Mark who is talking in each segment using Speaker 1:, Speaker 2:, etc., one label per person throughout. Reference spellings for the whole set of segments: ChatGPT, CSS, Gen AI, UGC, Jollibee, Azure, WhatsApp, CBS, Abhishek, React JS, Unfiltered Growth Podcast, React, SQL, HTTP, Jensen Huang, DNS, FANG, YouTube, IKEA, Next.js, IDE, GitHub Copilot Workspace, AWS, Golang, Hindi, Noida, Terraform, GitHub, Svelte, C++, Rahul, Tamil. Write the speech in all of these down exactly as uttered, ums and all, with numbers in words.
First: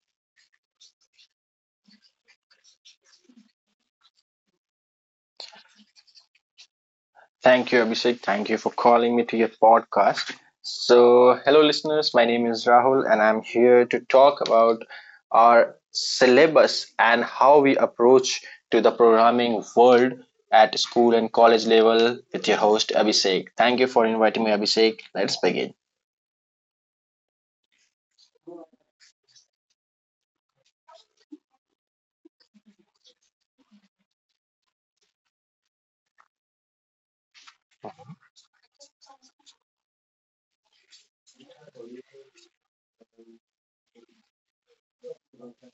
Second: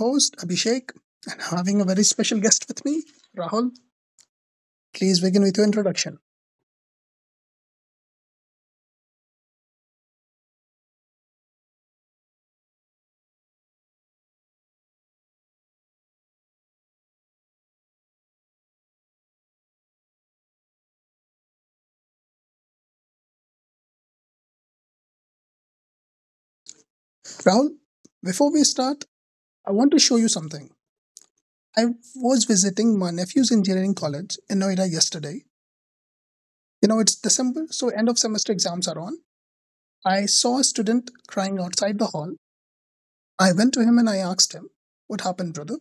Speaker 1: host, Abhishek, and having a very special guest with me, Rahul. Please begin with your introduction.
Speaker 2: Thank you, Abhishek. Thank you for calling me to your podcast. So, hello, listeners. My name is Rahul, and I'm here to talk about our syllabus and how we approach to the programming world at school and college level with your host, Abhishek. Thank you for inviting me, Abhishek. Let's begin.
Speaker 1: Rahul, before we start, I want to show you something. I was visiting my nephew's engineering college in Noida yesterday. You know, it's December, so end of semester exams are on. I saw a student crying outside the hall. I went to him and I asked him, "What happened, brother?"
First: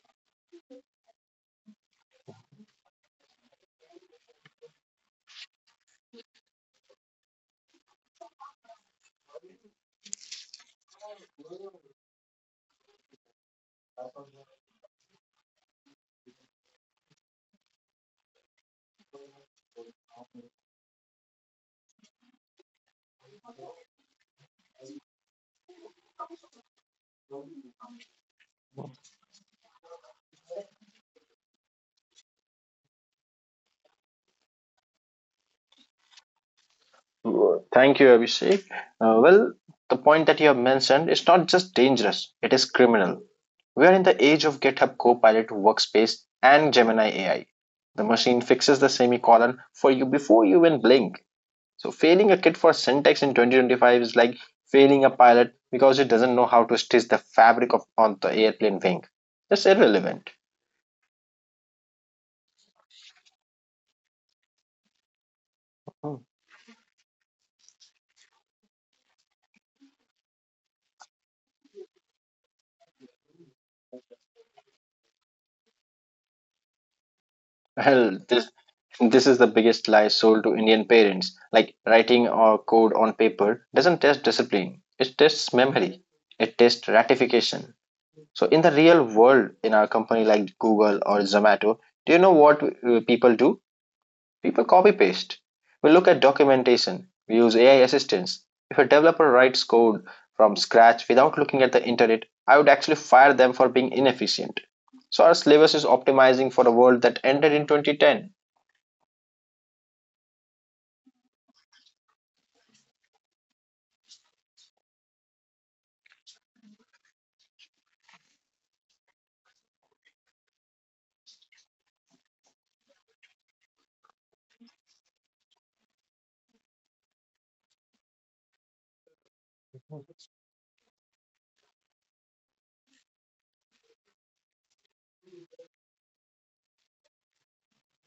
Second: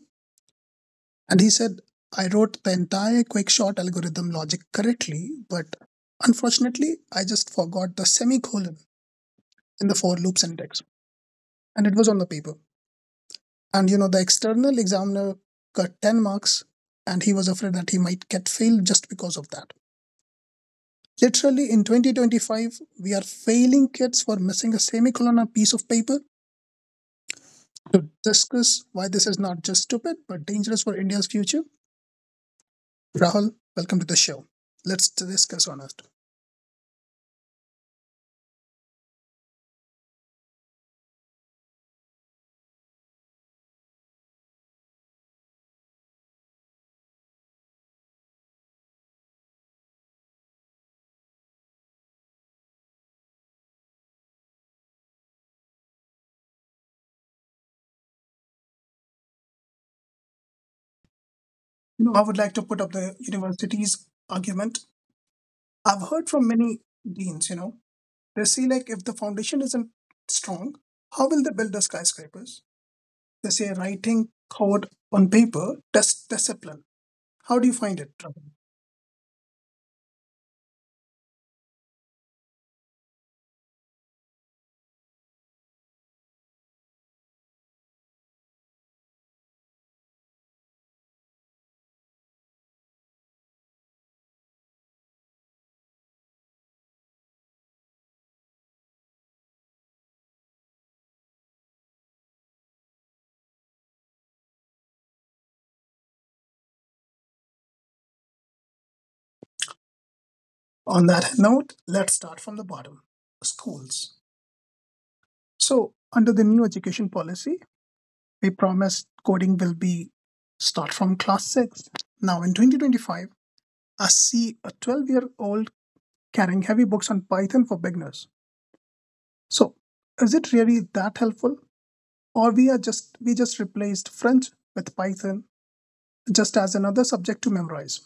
Speaker 1: And he said, I wrote the entire quick short algorithm logic correctly, but unfortunately, I just forgot the semicolon in the for loop syntax. And it was on the paper. And you know, the external examiner got ten marks, and he was afraid that he might get failed just because of that. Literally, in twenty twenty-five, we are failing kids for missing a semicolon on a piece of paper to discuss why this is not just stupid, but dangerous for India's future. Rahul, welcome to the show. Let's discuss on it.
Speaker 2: Thank you, Abhishek. Uh, well, the point that you have mentioned is not just dangerous, it is criminal. We are in the age of GitHub Copilot Workspace and Gemini A I. The machine fixes the semicolon for you before you even blink. So, failing a kid for syntax in twenty twenty-five is like failing a pilot because he doesn't know how to stitch the fabric of, on the airplane wing. It's irrelevant.
Speaker 1: You know, I would like to put up the university's argument. I've heard from many deans, you know, they say like if the foundation isn't strong, how will they build the skyscrapers? They say writing code on paper, test discipline. How do you find
Speaker 2: Hell,
Speaker 1: it?
Speaker 2: this
Speaker 1: Praveen?
Speaker 2: this is the biggest lie sold to Indian parents. Like writing or code on paper doesn't test discipline. It tests memory. It tests ratification. So in the real world, in our company like Google or Zomato, do you know what uh, people do? People copy paste. We look at documentation. We use A I assistants. If a developer writes code from scratch without looking at the internet, I would actually fire them for being inefficient. So our syllabus is optimizing for a world that ended in two thousand ten.
Speaker 1: On that note, let's start from the bottom. Schools. So under the new education policy, we promised coding will be start from class six. Now in twenty twenty-five, I see a twelve year old carrying heavy books on Python for beginners. So, is it really that helpful? Or we are just we just replaced French with Python just as another subject to memorize.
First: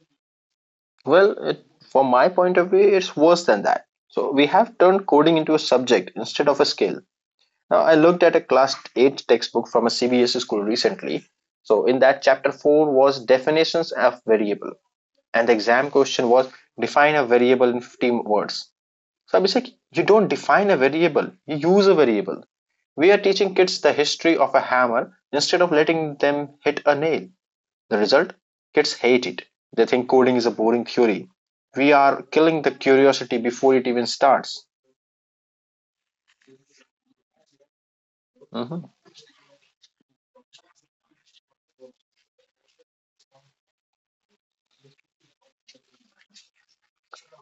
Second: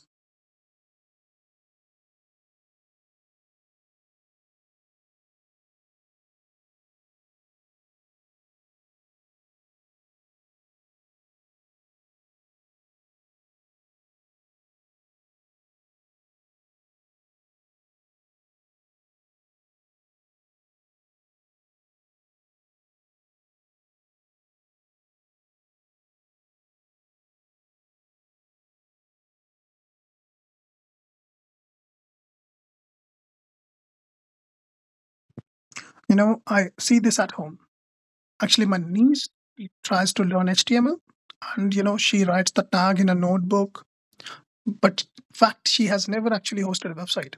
Speaker 2: Well, it, from my point of view, it's worse than that. So we have turned coding into a subject instead of a skill. Now, I looked at a class eight textbook from a C B S school recently. So in that chapter four was definitions of variable and the exam question was define a variable in fifteen words. So I was like, you don't define a variable, you use a variable. We are teaching kids the history of a hammer instead of letting them hit a nail. The result? Kids hate it. They think coding is a boring theory. We are killing the curiosity before it even starts.
Speaker 1: You know, I see this at home. Actually, my
Speaker 2: Mhm,
Speaker 1: niece tries to learn H T M L and you know she writes the tag in a notebook, but in fact she has never actually hosted a website.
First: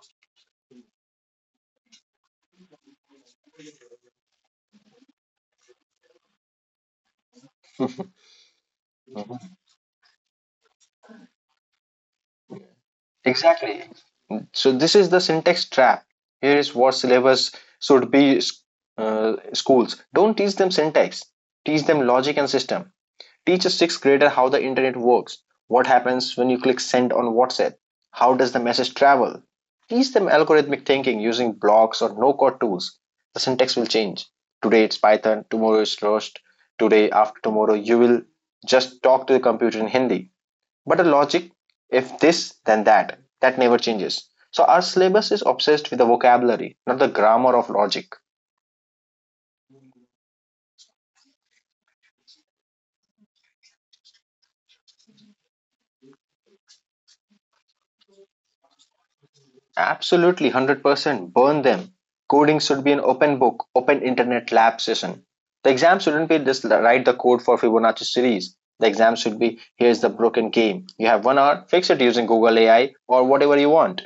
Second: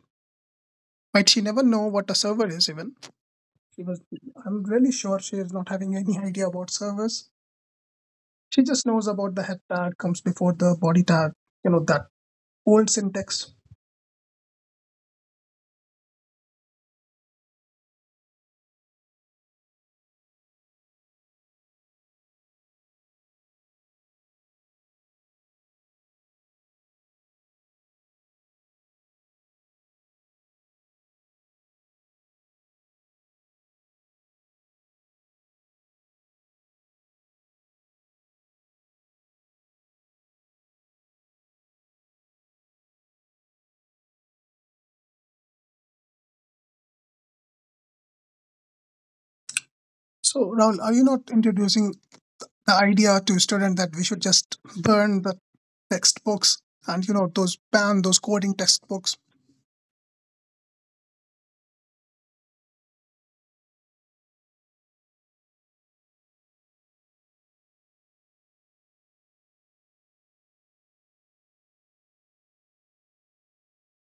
Speaker 1: Right? She never know what a server is even. She was I'm really sure she is not having any idea about servers. She just knows about the
Speaker 2: mhm.
Speaker 1: head tag comes before the body tag, you know, that old syntax.
Speaker 2: Exactly. So, this is the syntax trap. Here is what syllabus should be, uh, schools. Don't teach them syntax, teach them logic and system. Teach a sixth grader how the internet works. What happens when you click send on WhatsApp? How does the message travel? Teach them algorithmic thinking using blocks or no code tools. The syntax will change. Today it's Python, tomorrow it's Rust. Today, after tomorrow, you will just talk to the computer in Hindi. But the logic, if this, then that, that never changes. So our syllabus is obsessed with the vocabulary, not the grammar of logic.
Speaker 1: So, Rahul, are you not introducing the idea to student that we should just burn the textbooks and you know those ban those coding textbooks?
Speaker 2: Absolutely, one hundred percent. Burn them. Coding should be an open book, open internet lab session. The exam shouldn't be just write the code for Fibonacci series. The exam should be here's the broken game. You have one hour, fix it using Google A I or whatever you want.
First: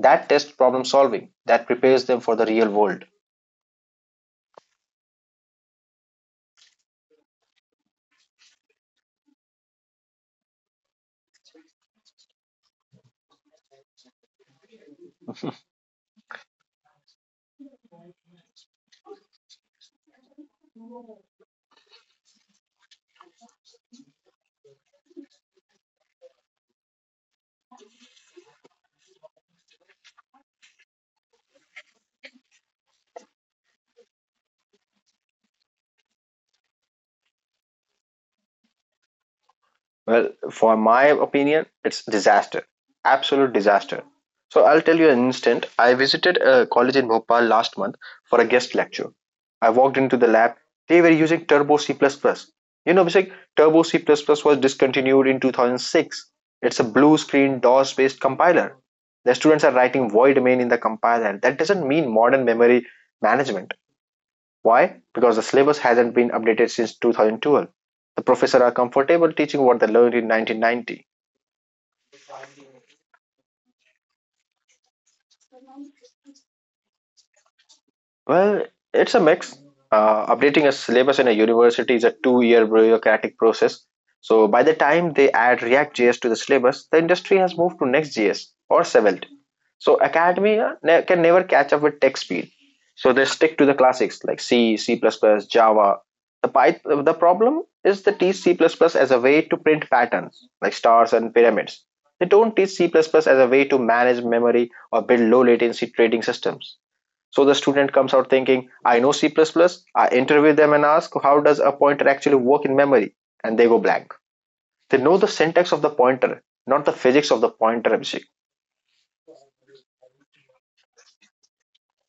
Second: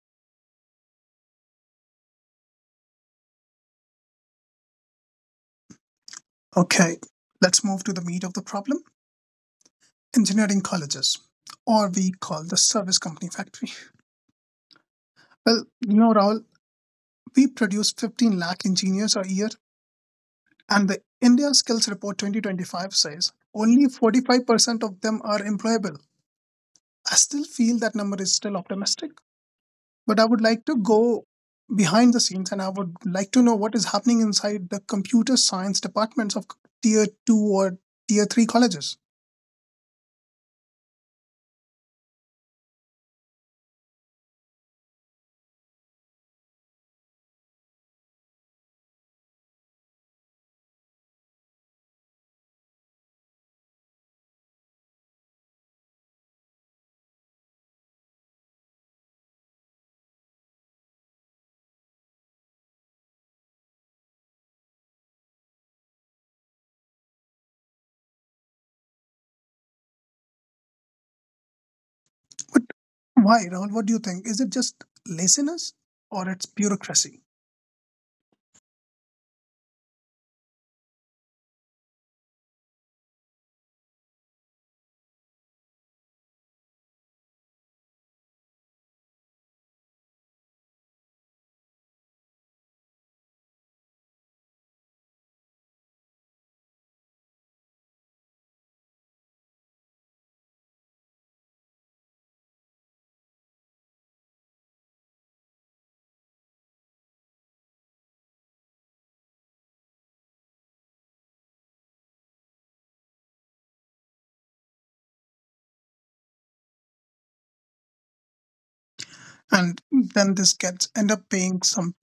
Speaker 2: That tests problem solving, that prepares them for the real world.
Speaker 1: Okay, let's move to the meat of the problem: engineering colleges, or we call the service company factory. Well, you know, Rahul, we produce fifteen lakh engineers a year, and the India Skills Report twenty twenty-five says only forty-five percent of them are employable. I still feel that number is still optimistic, but I would like to go behind the scenes and I would like to know what is happening inside the computer science departments of tier two or tier three colleges.
Speaker 2: Well, for my opinion, it's disaster, absolute disaster. So I'll tell you an instant. I visited a college in Bhopal last month for a guest lecture. I walked into the lab. They were using Turbo C++. You know, Abhishek, Turbo C++ was discontinued in two thousand six. It's a blue screen D O S-based compiler. The students are writing void main in the compiler. That doesn't mean modern memory management. Why? Because the syllabus hasn't been updated since twenty twelve. The professors are comfortable teaching what they learned in nineteen ninety.
Speaker 1: But why, Rahul? What do you think? Is it just laziness or it's bureaucracy?
Speaker 2: Well, it's a mix. Uh, updating a syllabus in a university is a two year bureaucratic process. So, by the time they add React J S to the syllabus, the industry has moved to Next.js or Svelte. So, academia ne- can never catch up with tech speed. So, they stick to the classics like C, C, Java. The, Pyth- the problem is they teach C as a way to print patterns like stars and pyramids. They don't teach C as a way to manage memory or build low latency trading systems. So the student comes out thinking, I know C++. plus. plus, I interview them and ask, how does a pointer actually work in memory? And they go blank. They know the syntax of the pointer, not the physics of the pointer, Abhishek.
Speaker 1: And then this gets end up paying some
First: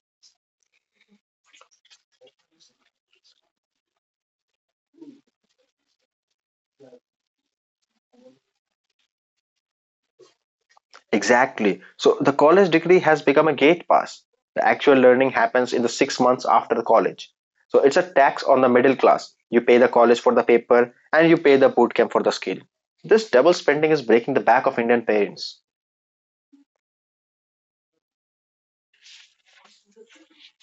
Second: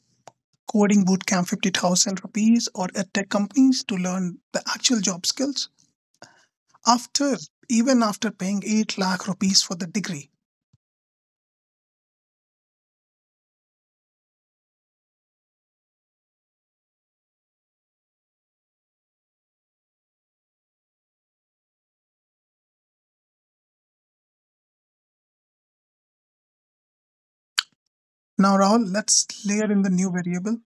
Speaker 1: coding bootcamp fifty thousand rupees or at tech companies to learn the actual job skills after even after paying eight lakh rupees for the degree.
Speaker 2: Exactly. So the college degree has become a gate pass. The actual learning happens in the six months after the college. So it's a tax on the middle class. You pay the college for the paper and you pay the bootcamp for the skill. This double spending is breaking the back of Indian parents.
Speaker 1: Now, Rahul, let's layer in the new variable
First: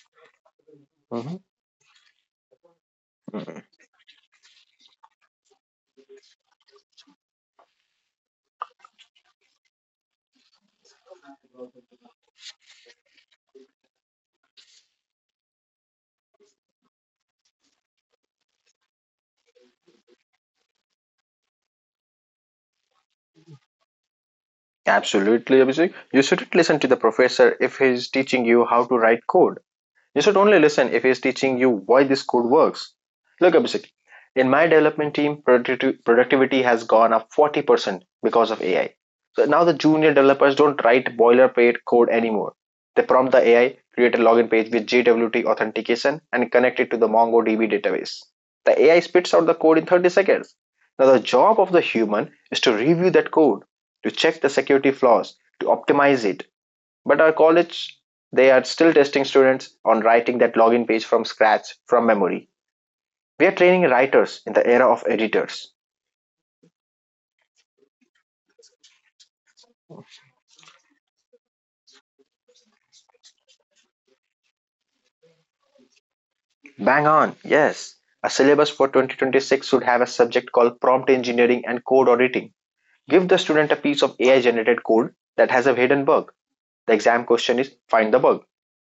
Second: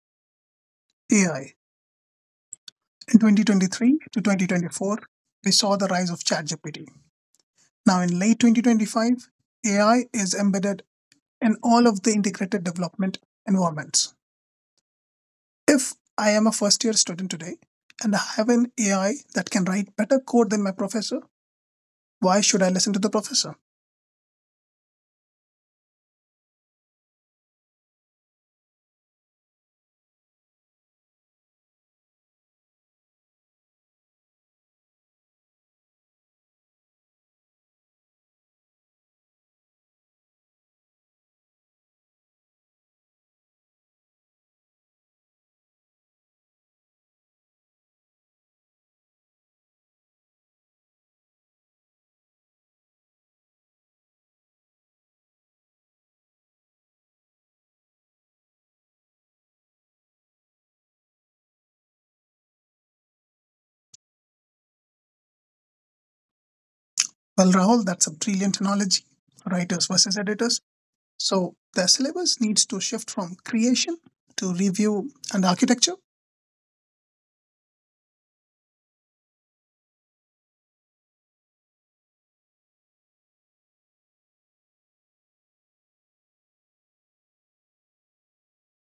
Speaker 2: Mm-hmm.
Speaker 1: A I. In twenty twenty-three to twenty twenty-four, we saw the rise of ChatGPT. Now, in late twenty twenty-five, A I is embedded in all of the integrated development environments. If I am a first year student today and I have an A I that can write better code than my professor, why should I listen to the professor?
Speaker 2: Absolutely, Abhishek. You shouldn't listen to the professor if he's teaching you how to write code. You should only listen if he's teaching you why this code works. Look, Abhishek, in my development team, producti- productivity has gone up forty percent because of A I. So now the junior developers don't write boilerplate code anymore. They prompt the A I, create a login page with J W T authentication, and connect it to the MongoDB database. The A I spits out the code in thirty seconds. Now, the job of the human is to review that code, to check the security flaws, to optimize it, but our college, they are still testing students on writing that login page from scratch, from memory. We are training writers in the era of editors.
Speaker 1: Well, Rahul, that's a brilliant analogy writers versus editors. So, the syllabus needs to shift from creation to review and architecture.
Speaker 2: Bang on, yes. A syllabus for twenty twenty-six should have a subject called prompt engineering and code auditing. Give the student a piece of A I generated code that has a hidden bug. The exam question is find the bug.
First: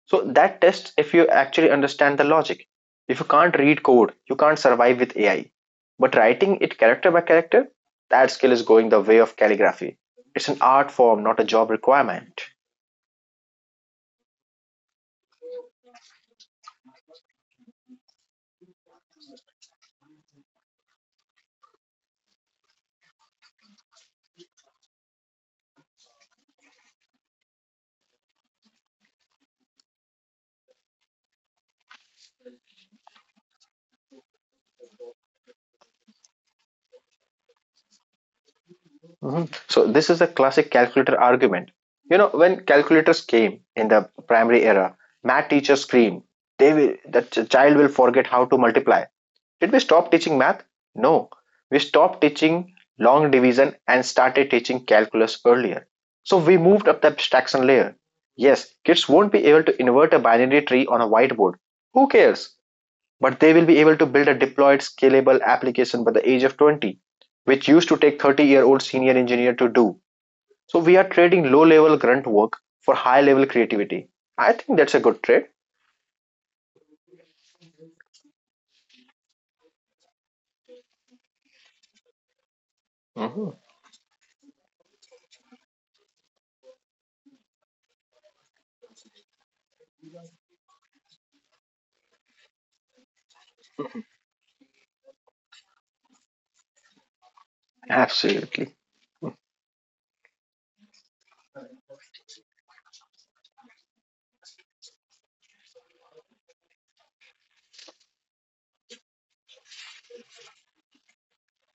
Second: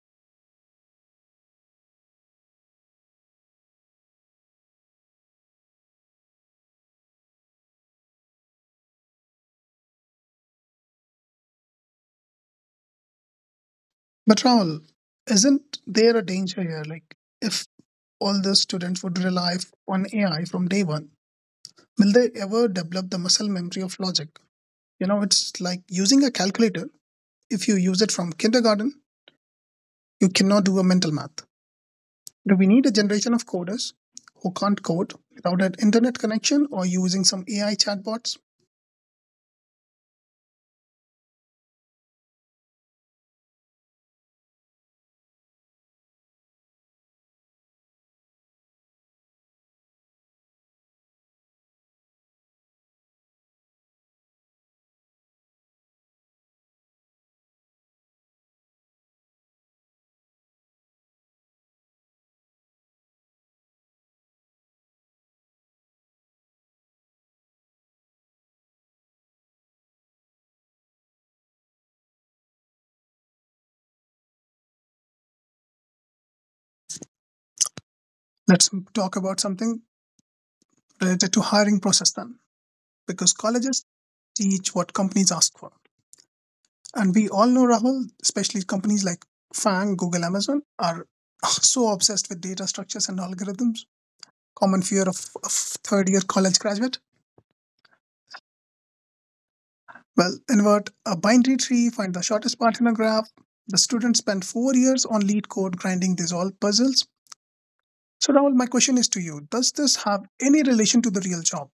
Speaker 2: So that tests if you actually understand the logic. If you can't read code, you can't survive with A I. But writing it character by character, that skill is going the way of calligraphy. It's an art form, not a job requirement.
Speaker 1: But Raul, isn't there a danger here? Like, if all the students would rely f- on A I from day one, will they ever develop the muscle memory of logic? You know, it's like using a calculator. If you use it from kindergarten, you cannot do a mental math. Do we need a generation of coders who can't code without an internet connection or using some A I chatbots?
Speaker 2: Mm-hmm. So this is the classic calculator argument. You know, when calculators came in the primary era, math teachers screamed, "They will, the child will forget how to multiply." Did we stop teaching math? No, we stopped teaching long division and started teaching calculus earlier. So we moved up the abstraction layer. Yes, kids won't be able to invert a binary tree on a whiteboard. Who cares? But they will be able to build a deployed, scalable application by the age of twenty, which used to take thirty year old senior engineer to do. So we are trading low level grunt work for high level creativity. I think that's a good trade.
Speaker 1: Let's m- talk about something related to hiring process then, because
Speaker 2: Mm-hmm.
Speaker 1: colleges teach what companies ask for. And we all know, Rahul, especially companies like FANG, Google, Amazon, are ah, so obsessed with data structures and algorithms. Common fear of, of third year college graduate.
Speaker 2: Absolutely.
Speaker 1: Well, invert a binary tree, find the shortest path in a graph. The students spend four years on lead code grinding these all puzzles. So, Rahul, my question is to you. Does this have any relation to the real job?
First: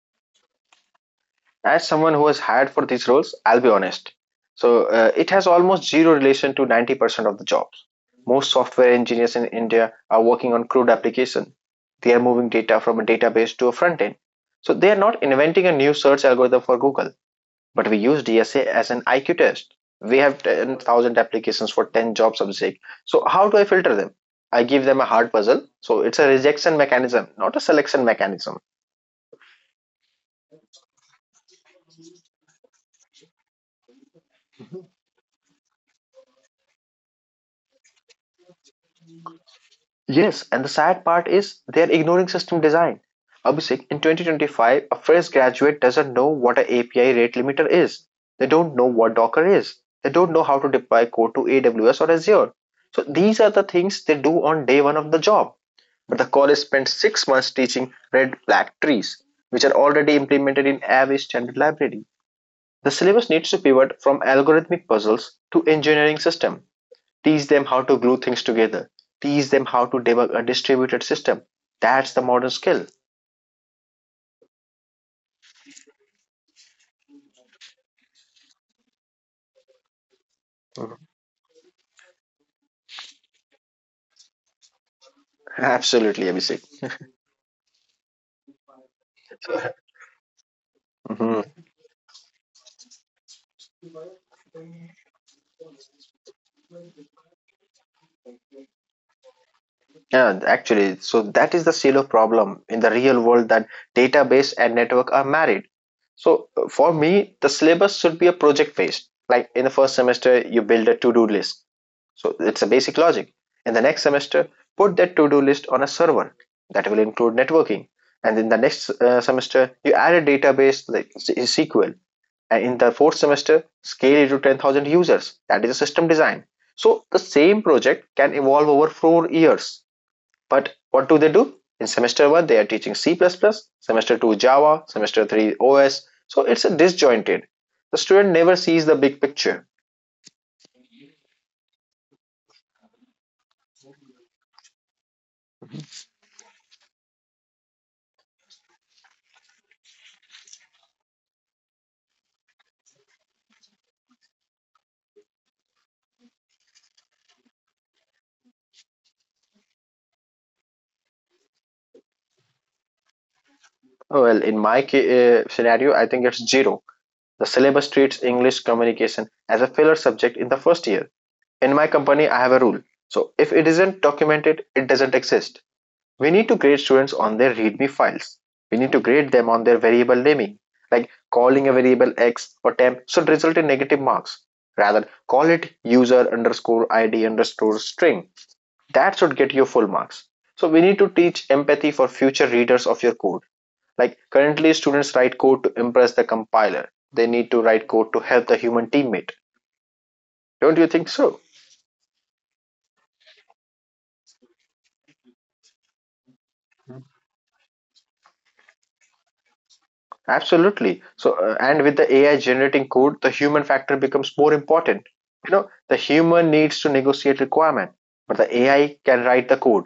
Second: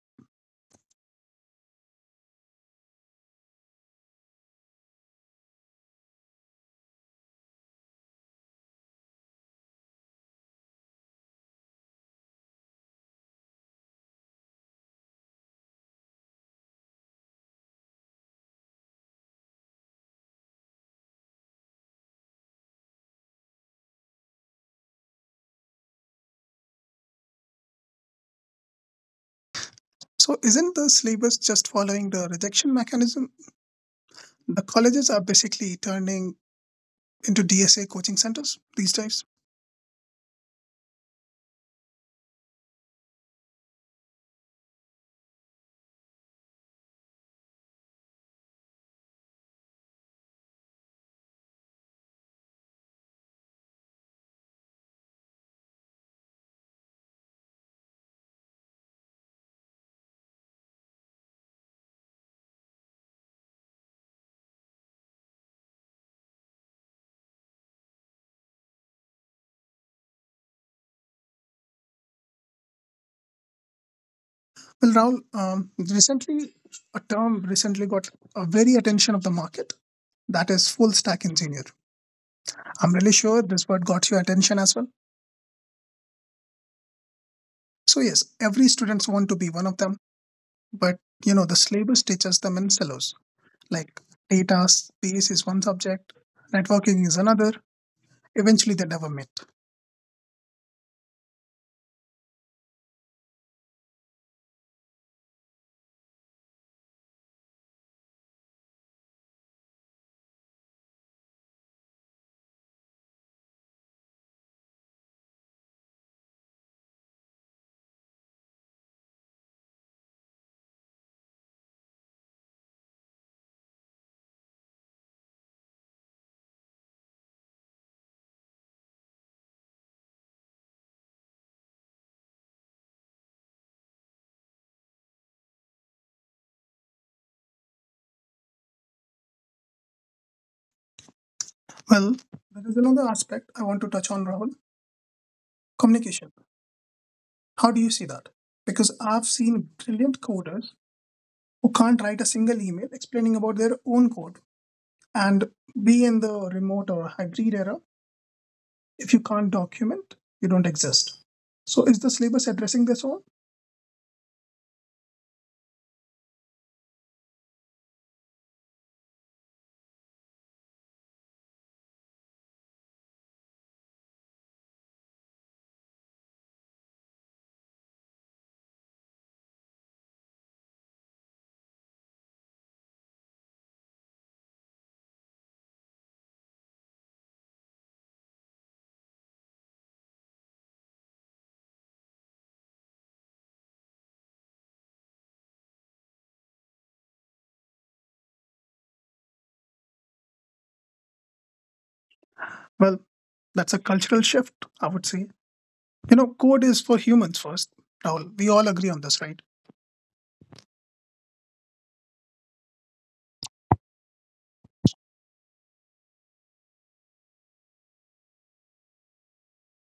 Speaker 2: As someone who was hired for these roles, I'll be honest. So uh, it has almost zero relation to ninety percent of the jobs. Most software engineers in India are working on crude application. They are moving data from a database to a front end. So they are not inventing a new search algorithm for Google, but we use D S A as an I Q test. We have ten thousand applications for ten job subject. So how do I filter them? I give them a hard puzzle. So it's a rejection mechanism, not a selection mechanism.
Speaker 1: So, isn't the syllabus just following the rejection mechanism? The colleges are basically turning into D S A coaching centers these days.
Speaker 2: Yes, and the sad part is they are ignoring system design. Abhishek, in twenty twenty-five, a fresh graduate doesn't know what an A P I rate limiter is. They don't know what Docker is. They don't know how to deploy code to A W S or Azure. So these are the things they do on day one of the job. But the college spent six months teaching red flag trees, which are already implemented in every standard library. The syllabus needs to pivot from algorithmic puzzles to engineering system. Teach them how to glue things together. Teach them how to debug a distributed system. That's the modern skill.
Speaker 1: Well, Raul, um, recently a term recently got a very attention of the market. That is full
Speaker 2: Mhm.
Speaker 1: stack engineer. I'm really sure this word got your attention as well.
Speaker 2: Absolutely, Abhishek.
Speaker 1: So yes, every students want to be one of them, but you know the
Speaker 2: Mhm.
Speaker 1: syllabus teaches them in silos. Like data space is one subject, networking is another. Eventually, they never meet.
Speaker 2: Yeah, actually, so that is the silo problem in the real world, that database and network are married. So uh, for me, the syllabus should be a project based, like in the first semester you build a to-do list, so it's a basic logic. In the next semester, put that to-do list on a server. That will include networking. And in the next uh, semester you add a database, like sql. And in the fourth semester scale it to ten thousand users. That is a system design. So the same project can evolve over four years. But what do they do? In semester one they are teaching c++ plus plus, semester two java, semester three os. So it's a disjointed, the student never sees the big picture.
Speaker 1: Well, there is another aspect I want to touch on, Rahul. Communication. How do you see that? Because I've seen brilliant coders who can't write a single email explaining about their own code, and be in the remote or hybrid era, if you can't document, you don't exist. So is the syllabus addressing this all?
Speaker 2: Well, in my uh, scenario, I think it's zero. The syllabus treats english communication as a filler subject in the first year. In my company I have a rule, so if it isn't documented it doesn't exist. We need to grade students on their readme files. We need to grade them on their variable naming, like calling a variable x or temp should result in negative marks. Rather, call it user underscore id underscore string. That should get you full marks. So we need to teach empathy for future readers of your code. Like currently students write code to impress the compiler. They need to write code to help the human teammate. Don't you think so?
Speaker 1: Well, that's a cultural shift, I would say. You know, code is for humans first. Rahul, we all agree on this, right?
Speaker 2: Absolutely. So, uh, and with the A I generating code, the human factor becomes more important. You know, the human needs to negotiate requirement, but the A I can write the code.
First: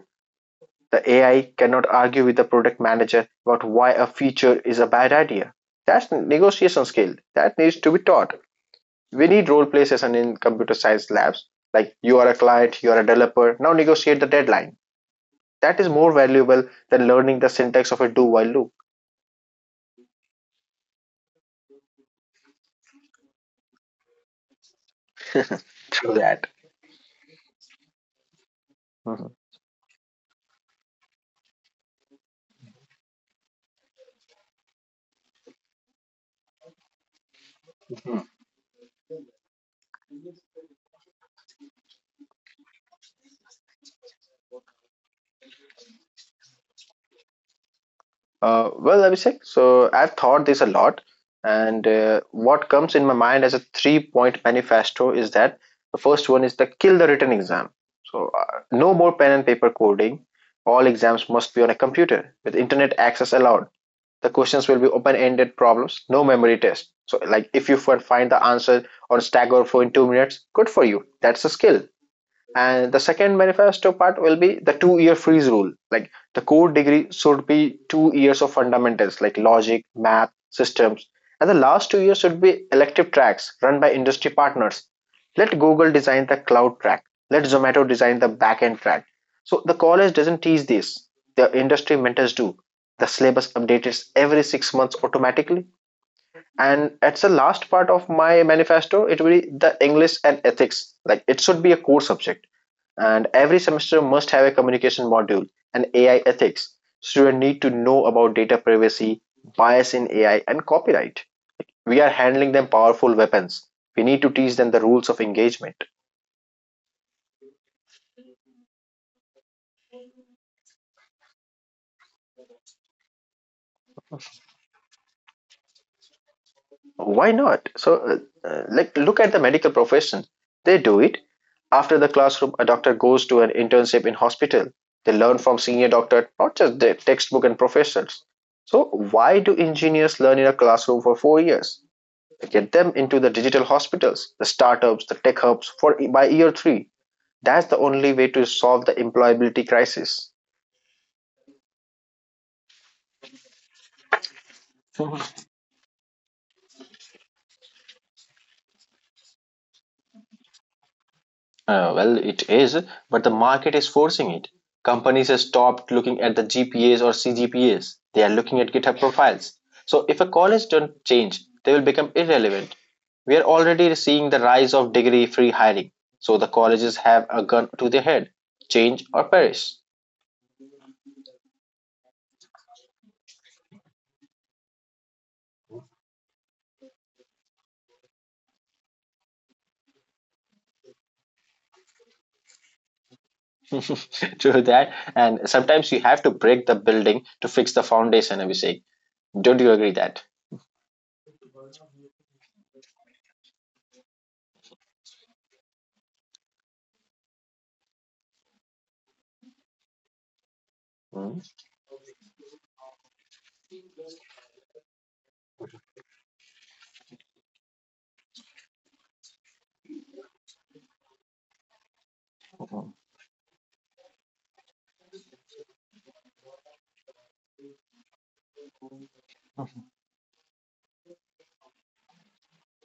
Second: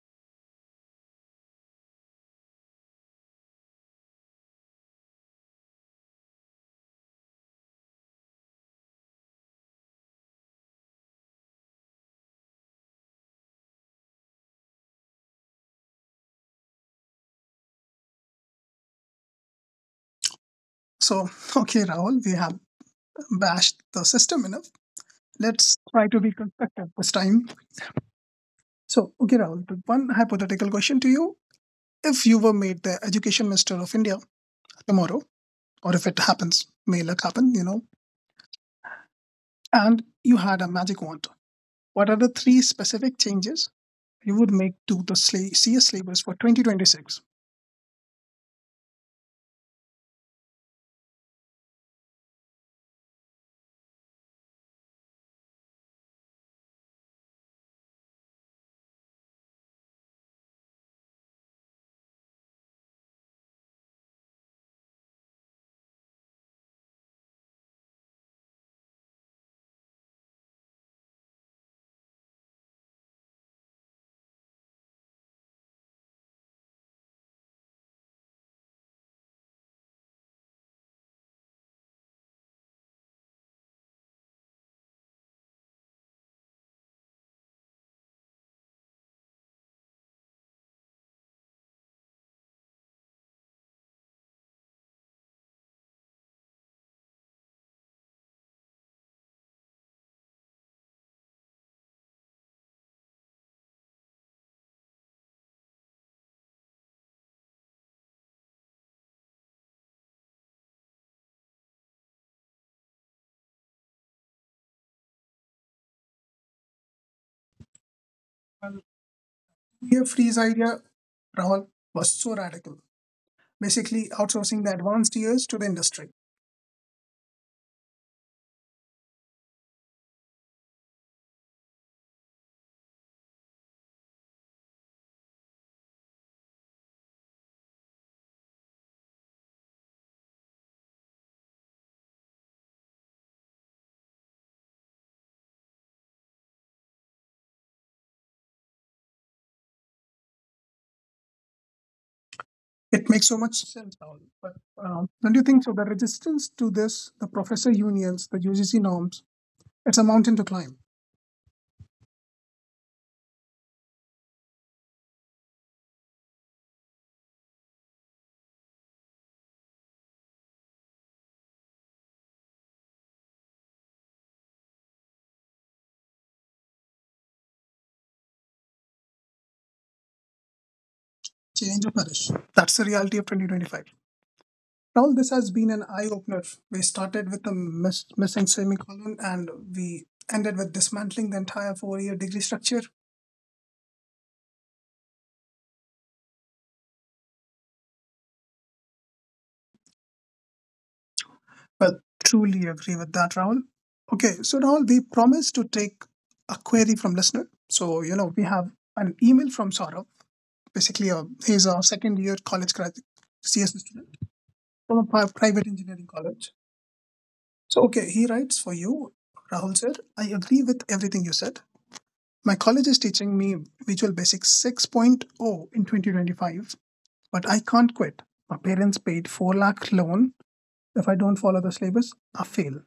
Speaker 2: The A I cannot argue with the product manager about why a feature is a bad idea. That's negotiation skill that needs to be taught. We need role play session in computer science labs. Like you are a client, you are a developer. Now negotiate the deadline. That is more valuable than learning the syntax of a do while loop.
Speaker 1: So okay, Rahul, we have bashed the system enough. Let's try to be constructive this time. So
Speaker 2: Mm-hmm.
Speaker 1: okay, Rahul, one hypothetical question to you. If you were made the education minister of India tomorrow, or if it happens, may luck happen, you know, and you had a magic wand. What are the three specific changes you would make to the sla- C S syllabus for twenty twenty-six?
Speaker 2: Uh, well, Abhishek, so I've thought this a lot, and uh, what comes in my mind as a three point manifesto is that the first one is the kill the written exam. So, uh, no more pen and paper coding. All exams must be on a computer with internet access allowed. The questions will be open ended problems, no memory test. So, like if you find the answer on Stack Overflow in two minutes, good for you. That's a skill. And the second manifesto part will be the two year freeze rule. Like the core degree should be two years of fundamentals like logic, math, systems. And the last two years should be elective tracks run by industry partners. Let Google design the cloud track. Let Zomato design the backend track. So the college doesn't teach this. The industry mentors do. The syllabus updates every six months automatically. And at the last part of my manifesto, it will be the English and ethics. Like it should be a core subject, and every semester must have a communication module and A I ethics. Students need to know about data privacy, bias in A I, and copyright. We are handling them powerful weapons. We need to teach them the rules of engagement.
Speaker 1: Here, Free's idea, Rahul, was so radical. Basically, outsourcing the advanced years to the industry.
Speaker 2: Why not? So, uh, uh, like, look at the medical profession. They do it. After the classroom, a doctor goes to an internship in hospital. They learn from senior doctor, not just the textbook and professors. So, why do engineers learn in a classroom for four years? Get them into the digital hospitals, the startups, the tech hubs for by year three. That's the only way to solve the employability crisis.
Speaker 1: It makes so much sense, Rahul. But um,
Speaker 2: uh,
Speaker 1: Don't you think so? The resistance to this, the professor unions, the U G C norms, it's a mountain to climb.
Speaker 2: well, it is, but the market is forcing it. Companies have stopped looking at the G P As or C G P As. They are looking at GitHub profiles. So if a college don't change, they will become irrelevant. We are already seeing the rise of degree-free hiring. So the colleges have a gun to their head: change or perish.
Speaker 1: Change or perish. That's the reality of twenty twenty-five. All this has been an eye opener. We started with a miss, missing semicolon and we ended with dismantling the entire four year degree structure.
Speaker 2: To that. And sometimes you have to break the building to fix the foundation, Abhishek. Don't you agree that?
Speaker 1: Well, truly agree with that, Rahul. Okay, so Rahul, we promised to take a query from listener. So, you know, we have an email from Saurav. Basically, a,
Speaker 2: Mm.
Speaker 1: he's a second year college grad C S student from a pri- private engineering college. So, okay, he writes for you, Rahul sir. I agree with everything you said. My college
Speaker 2: Uh,
Speaker 1: is teaching me Visual Basic 6.0 in twenty twenty-five, but I can't quit. My parents paid four lakh loan. If I don't follow the syllabus, I fail.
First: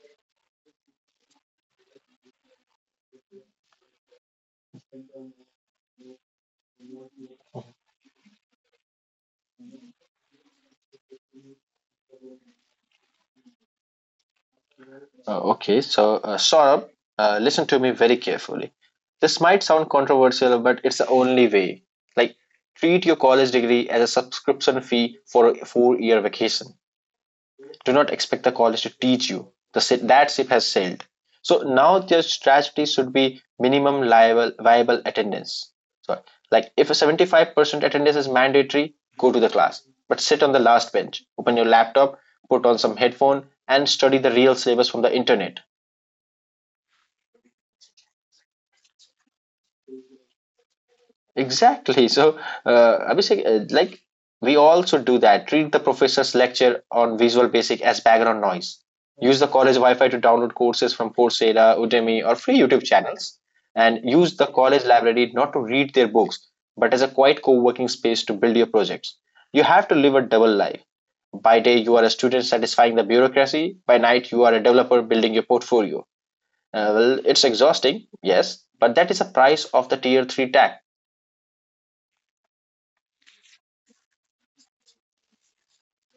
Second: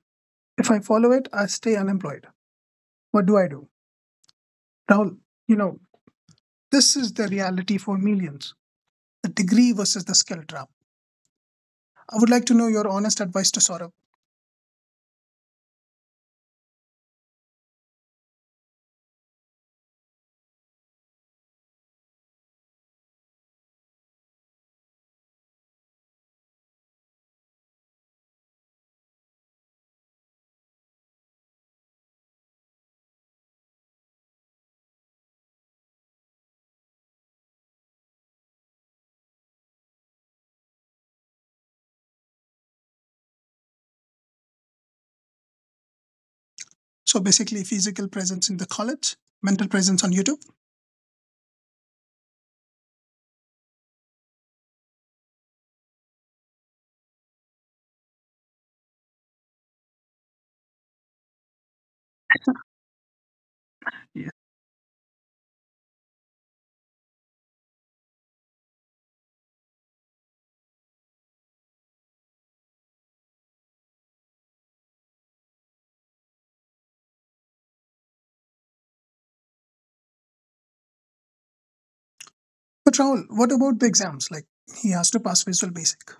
Speaker 1: If I follow it, I stay unemployed. What do I do? Rahul, you know, this is the reality for millions, the degree versus the skill trap. I would like to know your honest advice to Saurabh.
Speaker 2: okay, so uh, Saurabh, uh, listen to me very carefully. This might sound controversial, but it's the only way. Like, treat your college degree as a subscription fee for a four year vacation. Do not expect the college to teach you. The si- that ship has sailed. So now their strategy should be minimum liable, viable attendance. So like if a seventy-five percent attendance is mandatory, go to the class, but sit on the last bench, open your laptop, put on some headphone, and study the real syllabus from the internet.
Speaker 1: So basically, physical presence in the college, mental presence on YouTube.
Speaker 2: Exactly. So, uh, Abhishek, uh, like we also do that. Treat the professor's lecture on Visual Basic as background noise. Use the college Wi-Fi to download courses from Coursera, Udemy, or free YouTube channels. And
Speaker 1: Yeah.
Speaker 2: use the college library not to read their books, but as a quiet co-working space to build your projects. You have to live a double life. By day, you are a student satisfying the bureaucracy. By night, you are a developer building your portfolio. Uh, well, it's exhausting, yes, but that is the price of the tier three tag.
Speaker 1: But Rahul, what about the exams? Like, he has to pass Visual Basic.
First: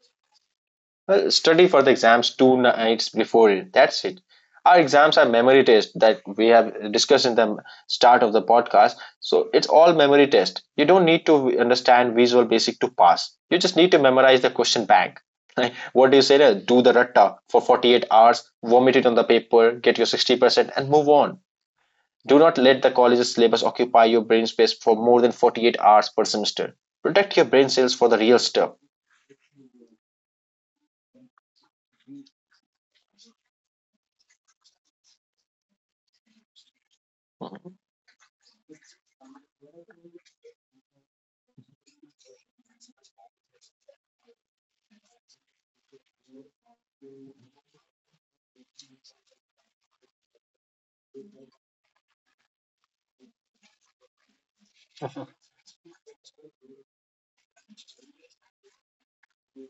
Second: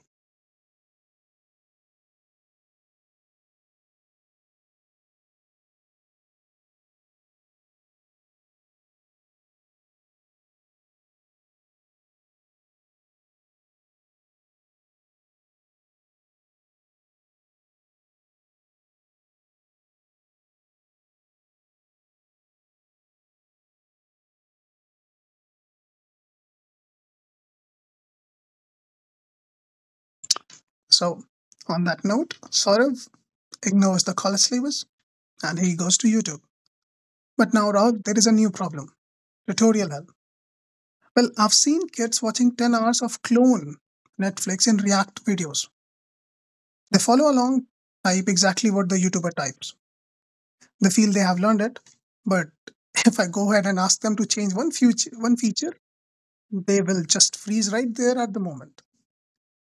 Speaker 2: Well, study for the exams two nights before it. That's it. Our exams are memory test that we have discussed in the start of the podcast. So it's all memory test. You don't need to understand Visual Basic to pass. You just need to memorize the question bank. Like what do you say? uh, Do the ratta for forty-eight hours, vomit it on the paper, get your sixty percent, and move on. Do not let the college's syllabus occupy your brain space for more than forty-eight hours per semester. Protect your brain cells for the real stuff.
Speaker 1: So, on that note, Saurav ignores the color slavers and he goes to YouTube. But now, Rag, there is a new problem, tutorial help. Well, I've seen kids watching ten hours of clone Netflix and React videos. They follow along, type exactly what the YouTuber types. They feel they have learned it, but if I go ahead and ask them to change one future, one feature, they will just freeze right there at the moment.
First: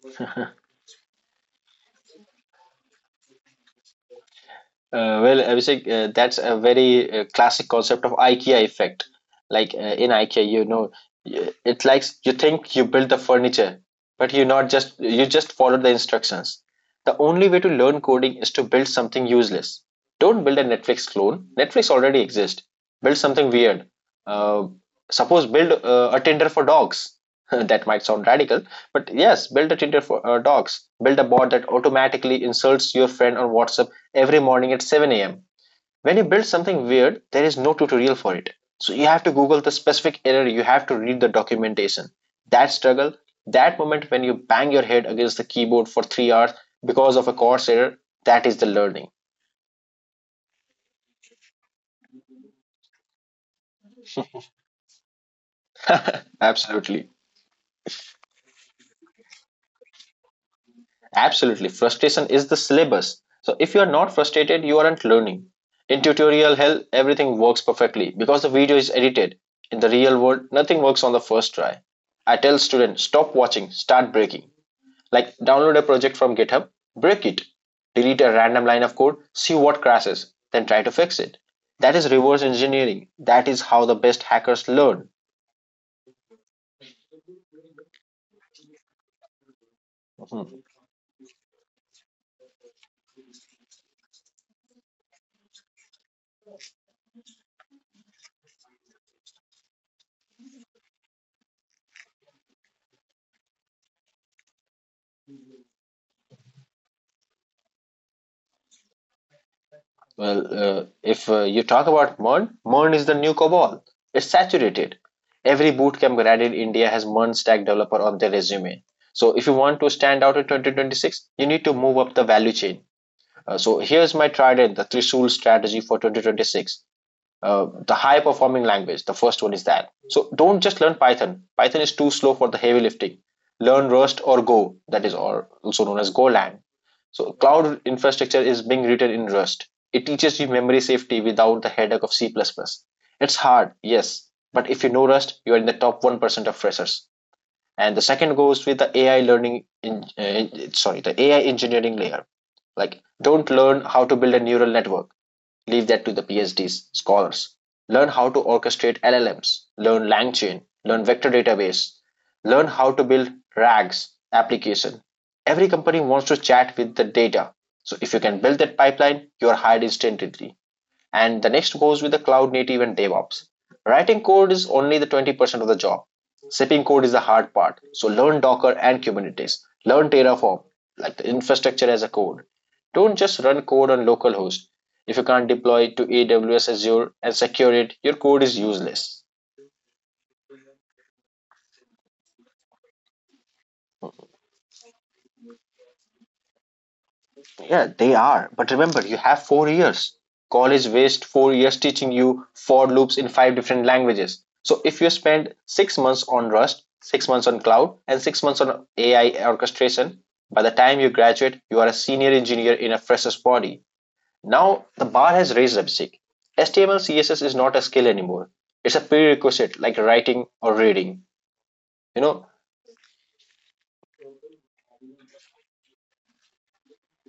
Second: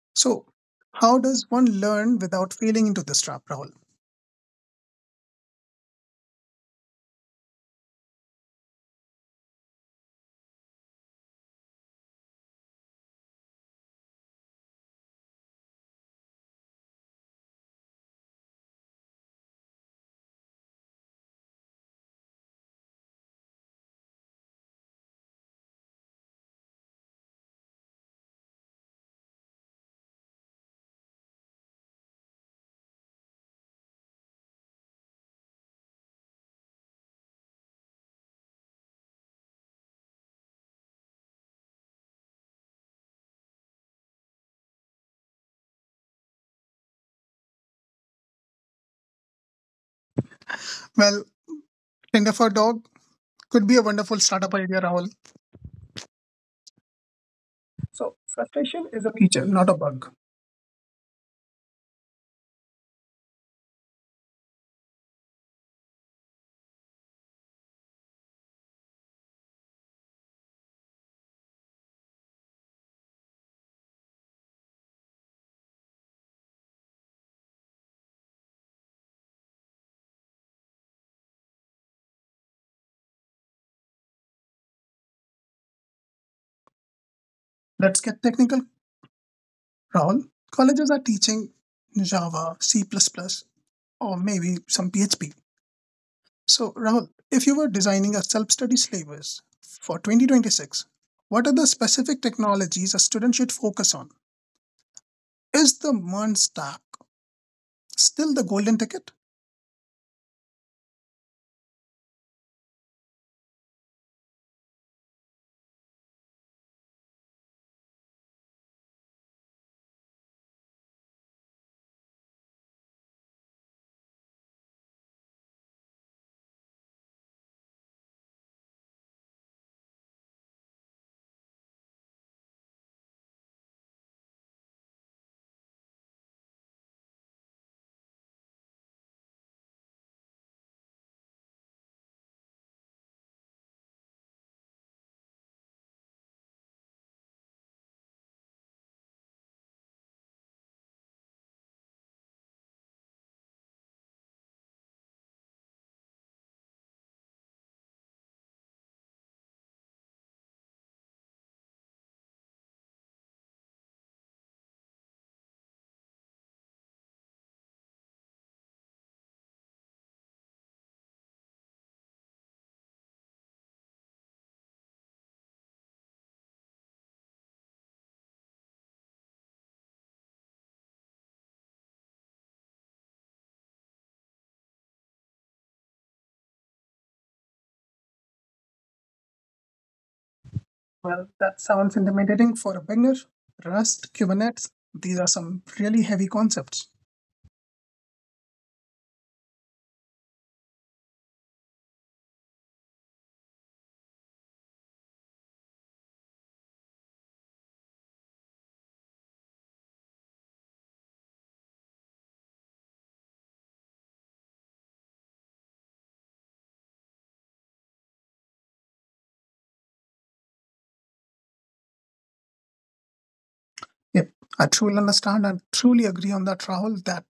Speaker 1: So, how does one learn without failing into this trap, Rahul?
Speaker 2: Uh, well, Abhishek, uh, that's a very uh, classic concept of IKEA effect. Like uh, in IKEA, you know, y- it's like you think you build the furniture, but you not just you just follow the instructions. The only way to learn coding is to build something useless. Don't build a Netflix clone. Netflix already exists. Build something weird. Uh, Suppose build uh, a Tinder for dogs. That might sound radical, but yes, build a Tinder for uh, dogs. Build a bot that automatically insults your friend on WhatsApp every morning at seven a m. When you build something weird, there is no tutorial for it. So you have to Google the specific error, you have to read the documentation. That struggle, that moment when you bang your head against the keyboard for three hours because of a course error, that is the learning.
Speaker 1: Well, Tinder for Dog could be a wonderful startup idea, Rahul.
Speaker 2: Absolutely.
Speaker 1: So, frustration is a feature, not a bug.
Speaker 2: Absolutely. Frustration is the syllabus. So if you are not frustrated, you aren't learning. In tutorial hell, everything works perfectly because the video is edited. In the real world, nothing works on the first try. I tell students stop watching, start breaking. Like download a project from GitHub, break it, delete a random line of code, see what crashes, then try to fix it. That is reverse engineering. That is how the best hackers learn.
Speaker 1: Let's get technical, Rahul.
Speaker 2: Mhm.
Speaker 1: Colleges are teaching Java, C, plus, plus, or maybe some P H P. So, Rahul, if you were designing a self study syllabus for twenty twenty-six, what are the specific technologies a student should focus on? Is the MERN stack still the golden ticket?
Speaker 2: Well, uh, if uh, you talk about Mern, Mern is the new COBOL. It's saturated. Every bootcamp grad in India has Mern stack developer on their resume. So if you want to stand out in twenty twenty-six, you need to move up the value chain. Uh, so here's my trident, the Trisul strategy for twenty twenty-six. Uh, the high performing language, the first one is that. So don't just learn Python. Python is too slow for the heavy lifting. Learn Rust or Go, that is also known as Golang. So cloud infrastructure is being written in Rust. It teaches you memory safety without the headache of C++. Plus plus. It's hard, yes, but if you know Rust, you are in the top one percent of freshers. And the second goes with the A I learning, in, uh, sorry, the A I engineering layer. Like, don't learn how to build a neural network, leave that to the PhDs, scholars. Learn how to orchestrate L L Ms, learn LangChain, learn vector database, learn how to build R A Gs application. Every company wants to chat with the data. So if you can build that pipeline, you are hired instantly. And the next goes with the cloud native and DevOps. Writing code is only the twenty percent of the job. Shipping code is the hard part. So learn Docker and Kubernetes. Learn Terraform, like the infrastructure as a code. Don't just run code on localhost. If you can't deploy it to A W S Azure and secure it, your code is useless.
Speaker 1: Well, that sounds intimidating for a beginner. Rust, Kubernetes, these are some really heavy concepts.
Speaker 2: Yeah, they are. But remember, you have four years. College waste four years teaching you for loops in five different languages. So if you spend six months on Rust, six months on cloud, and six months on A I orchestration, by the time you graduate, you are a senior engineer in a fresher's body. Now the bar has raised up sick. H T M L C S S is not a skill anymore. It's a prerequisite like writing or reading. You know,
Speaker 1: Yep, I truly understand and truly agree on that, Rahul, that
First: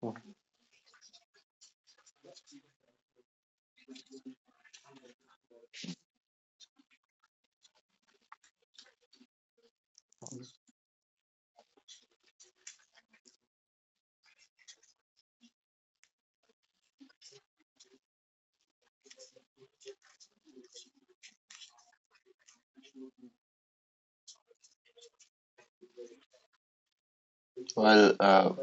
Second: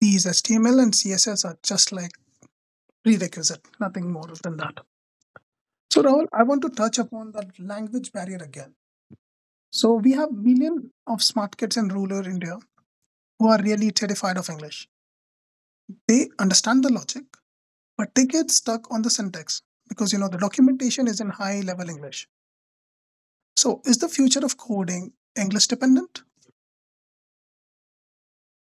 Speaker 1: these H T M L and C S S are just like prerequisite, nothing more than that. So, Rahul, I want to touch upon that language barrier again. So, we have millions of smart kids in rural India who are really terrified of English. They understand the logic, but they get stuck on the syntax because you know the documentation is in high level English. So, is the future of coding English dependent?
Speaker 2: well, uh,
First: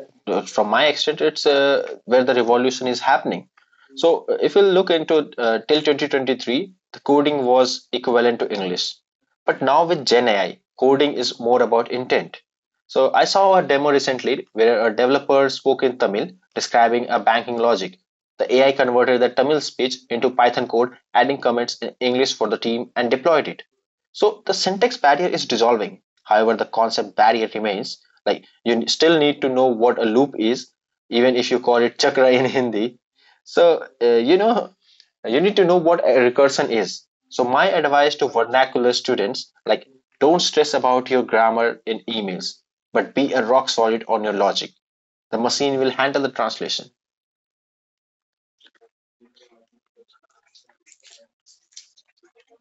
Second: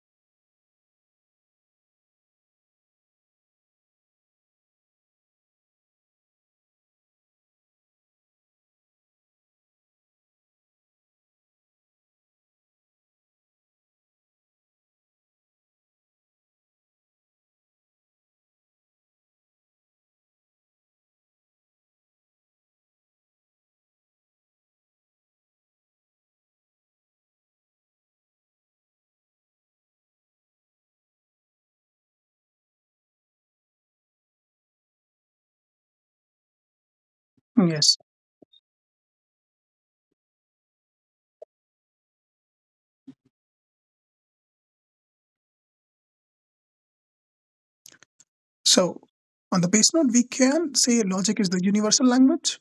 Speaker 2: from my extent, it's uh, where the revolution is happening. So, uh, if you look into uh, till twenty twenty-three, the coding was equivalent to English. But now with Gen A I, coding is more about intent. So, I saw a demo recently where a developer spoke in Tamil describing a banking logic. The A I converted the Tamil speech into Python code, adding comments in English for the team, and deployed it. So the syntax barrier is dissolving. However, the concept barrier remains. Like you still need to know what a loop is, even if you call it chakra in Hindi. So uh, you know you need to know what a recursion is. So my
Speaker 1: Yes.
Speaker 2: advice to vernacular students, like don't stress about your grammar in emails, but be a rock solid on your logic. The machine will handle the translation.
Speaker 1: So, on the base note, we can say logic is the universal language.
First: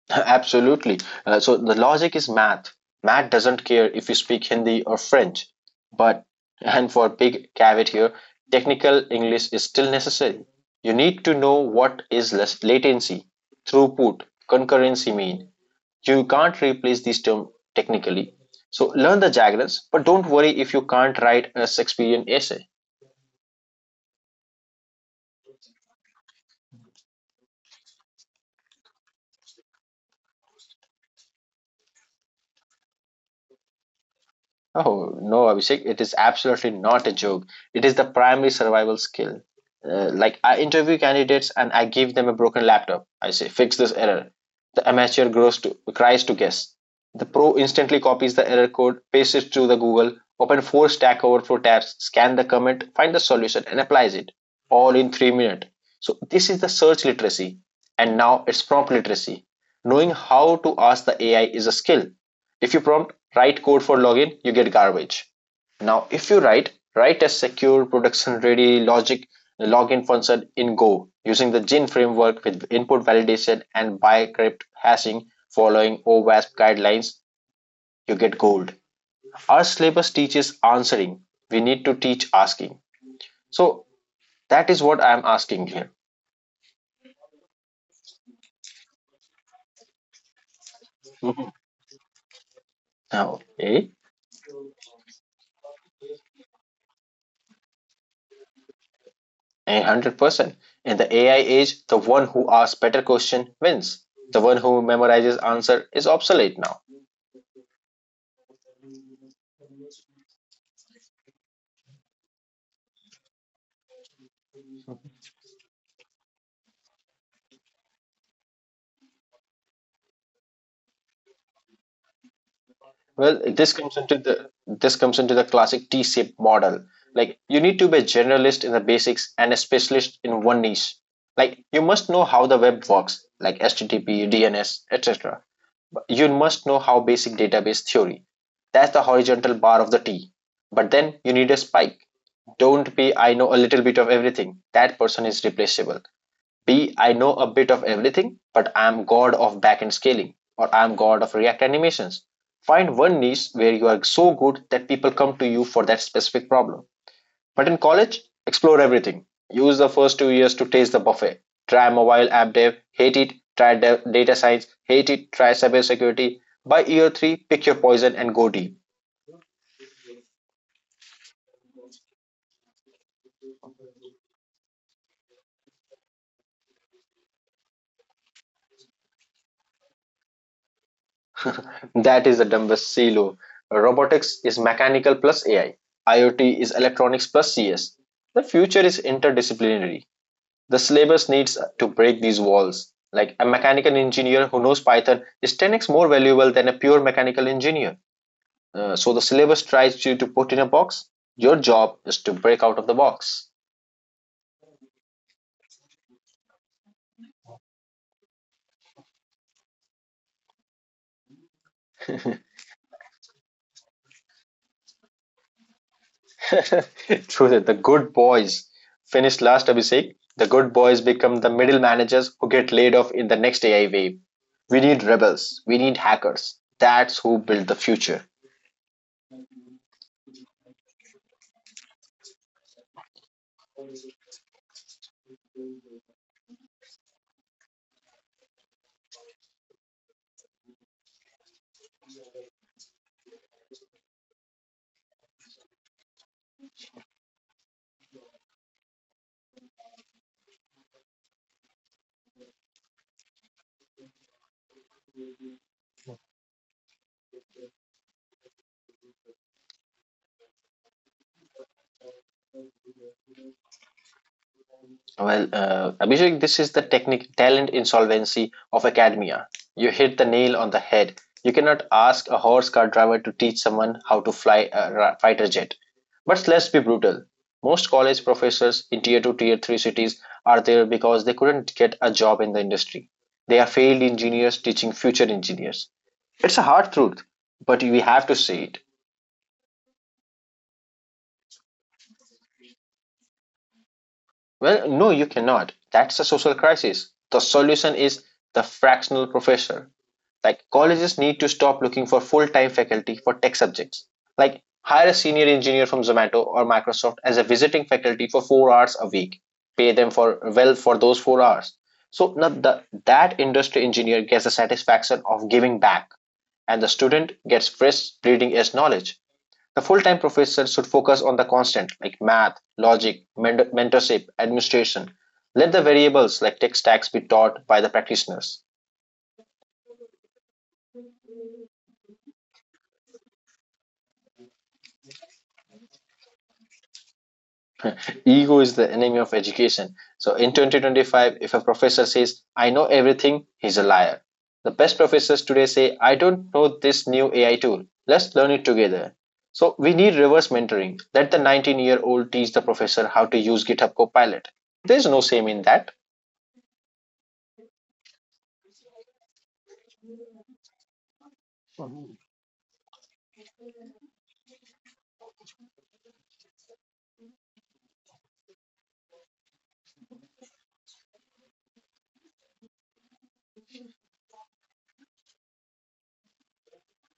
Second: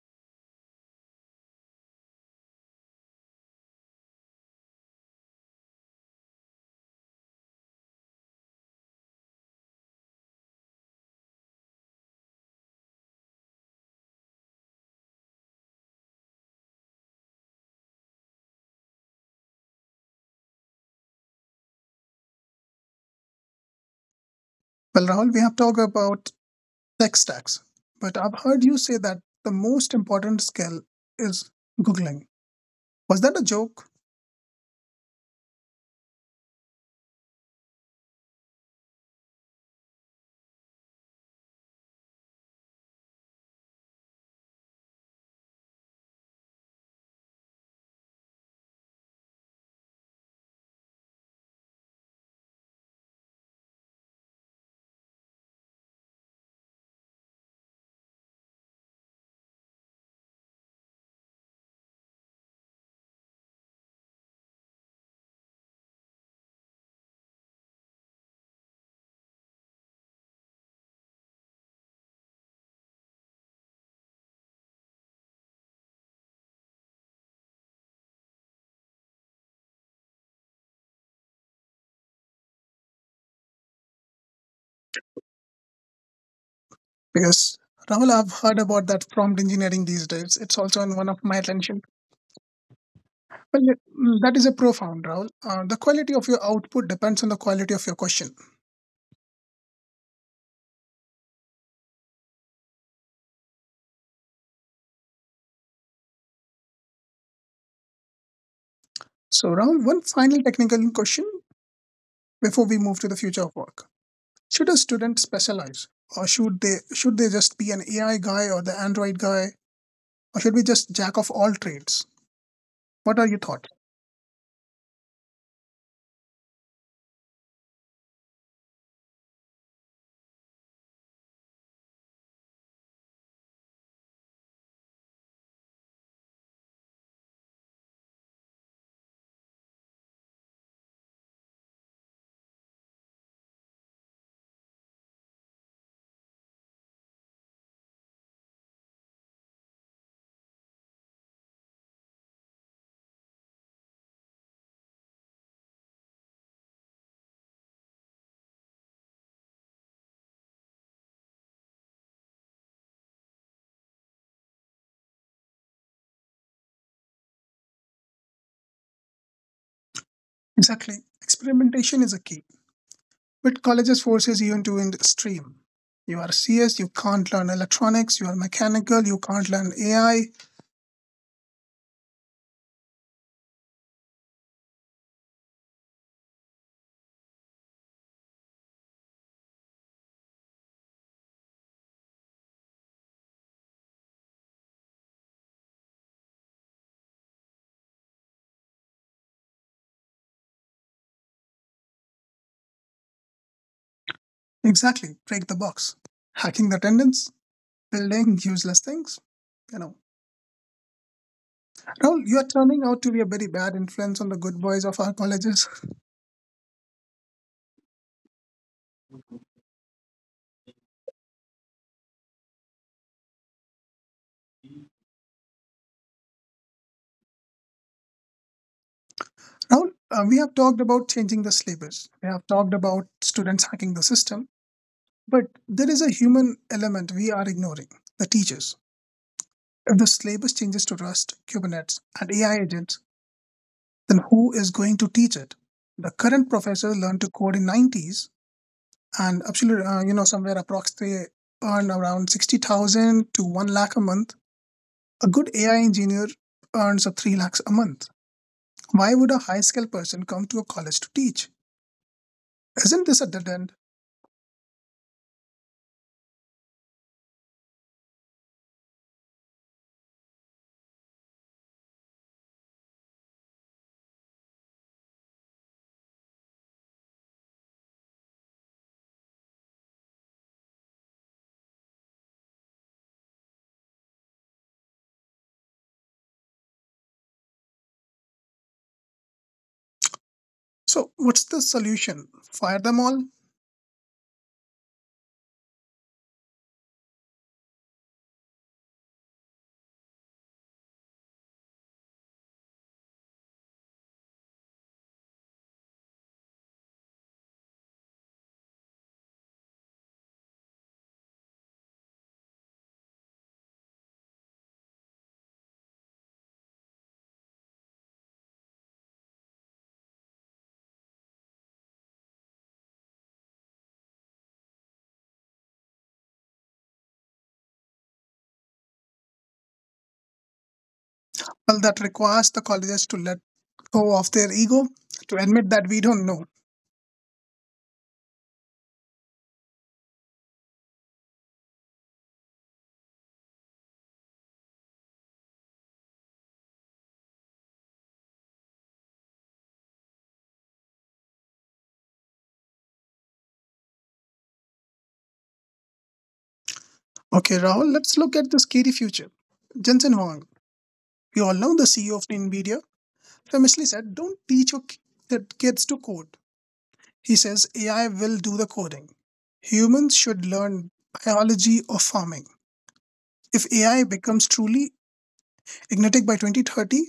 Speaker 2: Absolutely. Uh, so the logic is math. Math doesn't care if you speak Hindi or French. But, and for big caveat here, technical English is still necessary. You need to know what is las- latency, throughput, concurrency mean. You can't replace these terms technically. So learn the jargons, but don't worry if you can't write a Shakespearean essay.
Speaker 1: Well, Rahul, we have talked about tech stacks, but I've heard you say that the most important skill is Googling. Was that a joke?
Speaker 2: Oh, no, Abhishek, it is absolutely not a joke. It is the primary survival skill. Uh, like, I interview candidates and I give them a broken laptop. I say, fix this error. The amateur grows to, cries to guess. The pro instantly copies the error code, pastes it to the Google, open four Stack Overflow tabs, scan the comment, find the solution, and applies it all in three minutes. So this is the search literacy. And now it's prompt literacy. Knowing how to ask the A I is a skill. If you prompt write code for login, you get garbage. Now, if you write write a secure production ready logic login function in Go using the Gin framework with input validation and bycrypt hashing following OWASP guidelines, you get gold. Our syllabus teaches answering. We need to teach asking. So that is what I am asking here.
Speaker 1: Because Rahul, I've heard about that prompt engineering these days. It's also in one of my
Speaker 2: Mm-hmm.
Speaker 1: attention.
Speaker 2: Now,
Speaker 1: Well, it-
Speaker 2: okay.
Speaker 1: that is a profound, Rahul. Uh, the quality of your output depends on the quality of your question.
Speaker 2: One hundred percent. In the A I age, the one who asks better question wins. The one who memorizes answer is obsolete now.
Speaker 1: So, Rahul, one final technical question before we move to the future of work. Should a student specialize, or should they should they just be an A I guy or the Android guy, or should we just jack of all trades? What are your
Speaker 2: Well,
Speaker 1: thoughts?
Speaker 2: this comes into the this comes into the classic T-shaped model. Like you need to be a generalist in the basics and a specialist in one niche. Like you must know how the web works, like H T T P, D N S, et cetera You must know how basic database theory. That's the horizontal bar of the T. But then you need a spike. Don't be I know a little bit of everything. That person is replaceable. Be I know a bit of everything, but I am god of backend scaling or I am god of React animations. Find one niche where you are so good that people come to you for that specific problem. But in college, explore everything. Use the first two years to taste the buffet. Try mobile app dev, hate it, try data science, hate it, try cybersecurity. By year three, pick your poison and go deep.
Speaker 1: Exactly. Experimentation is a key. But colleges forces you into in stream. You are C S, you can't learn electronics, you are mechanical, you can't learn A I.
Speaker 2: That is the dumbest silo. Robotics is mechanical plus A I. IoT is electronics plus C S. The future is interdisciplinary. The syllabus needs to break these walls. Like a mechanical engineer who knows Python is ten x more valuable than a pure mechanical engineer. Uh, so the syllabus tries you to put in a box. Your job is to break out of the box.
Speaker 1: Exactly. Break the box. Hacking the attendance, building useless things. You know. Rahul, you are turning out to be a very bad influence on the good boys of our colleges.
Speaker 2: True that the good boys finished last, Abhishek. The good boys become the middle managers who get laid off in the next A I wave. We need rebels. We need hackers. That's who build the future.
Speaker 1: Rahul, uh, we have talked about changing the syllabus. We have talked about students hacking the system. But there is a human element we are ignoring, the teachers. If the syllabus changes to Rust, Kubernetes, and A I agents, then who is going to teach it? The current professors learned to code in nineties, and absolutely, uh, you know, somewhere approximately they earn around sixty thousand to one lakh a month. A good A I engineer earns up three lakhs a month. Why would a high skilled person come to a college to teach? Isn't this a dead end?
Speaker 2: Well, uh, Abhishek, this is the technique talent insolvency of academia. You hit the nail on the head. You cannot ask a horse car driver to teach someone how to fly a ra- fighter jet. But let's be brutal. Most college professors in tier two, tier three cities are there because they couldn't get a job in the industry. They are failed engineers teaching future engineers. It's a hard truth, but we have to say it.
Speaker 1: So, what's the solution? Fire them all?
Speaker 2: Well, no, you cannot. That's a social crisis. The solution is the fractional professor. Like colleges need to stop looking for full-time faculty for tech subjects. Like hire a senior engineer from Zomato or Microsoft as a visiting faculty for four hours a week. Pay them for well for those four hours. So now the, that industry engineer gets the satisfaction of giving back and the student gets fresh bleeding edge knowledge. The full-time professor should focus on the constant like math, logic, mentorship, administration. Let the variables like tech stacks be taught by the practitioners.
Speaker 1: Well, that requires the colleges to let go of their ego, to admit that we don't know.
Speaker 2: Ego is the enemy of education. So in twenty twenty-five, if a professor says, I know everything, he's a liar. The best professors today say, I don't know this new A I tool. Let's learn it together. So we need reverse mentoring. Let the nineteen year old teach the professor how to use GitHub Copilot. There's no shame in that.
Speaker 1: Okay, Rahul, let's look at the scary future. Jensen Huang, we all know the C E O of NVIDIA, famously said, "Don't teach your ki- the kids to code." He says A I will do the coding. Humans should learn biology or farming. If A I becomes truly ignitic by twenty thirty,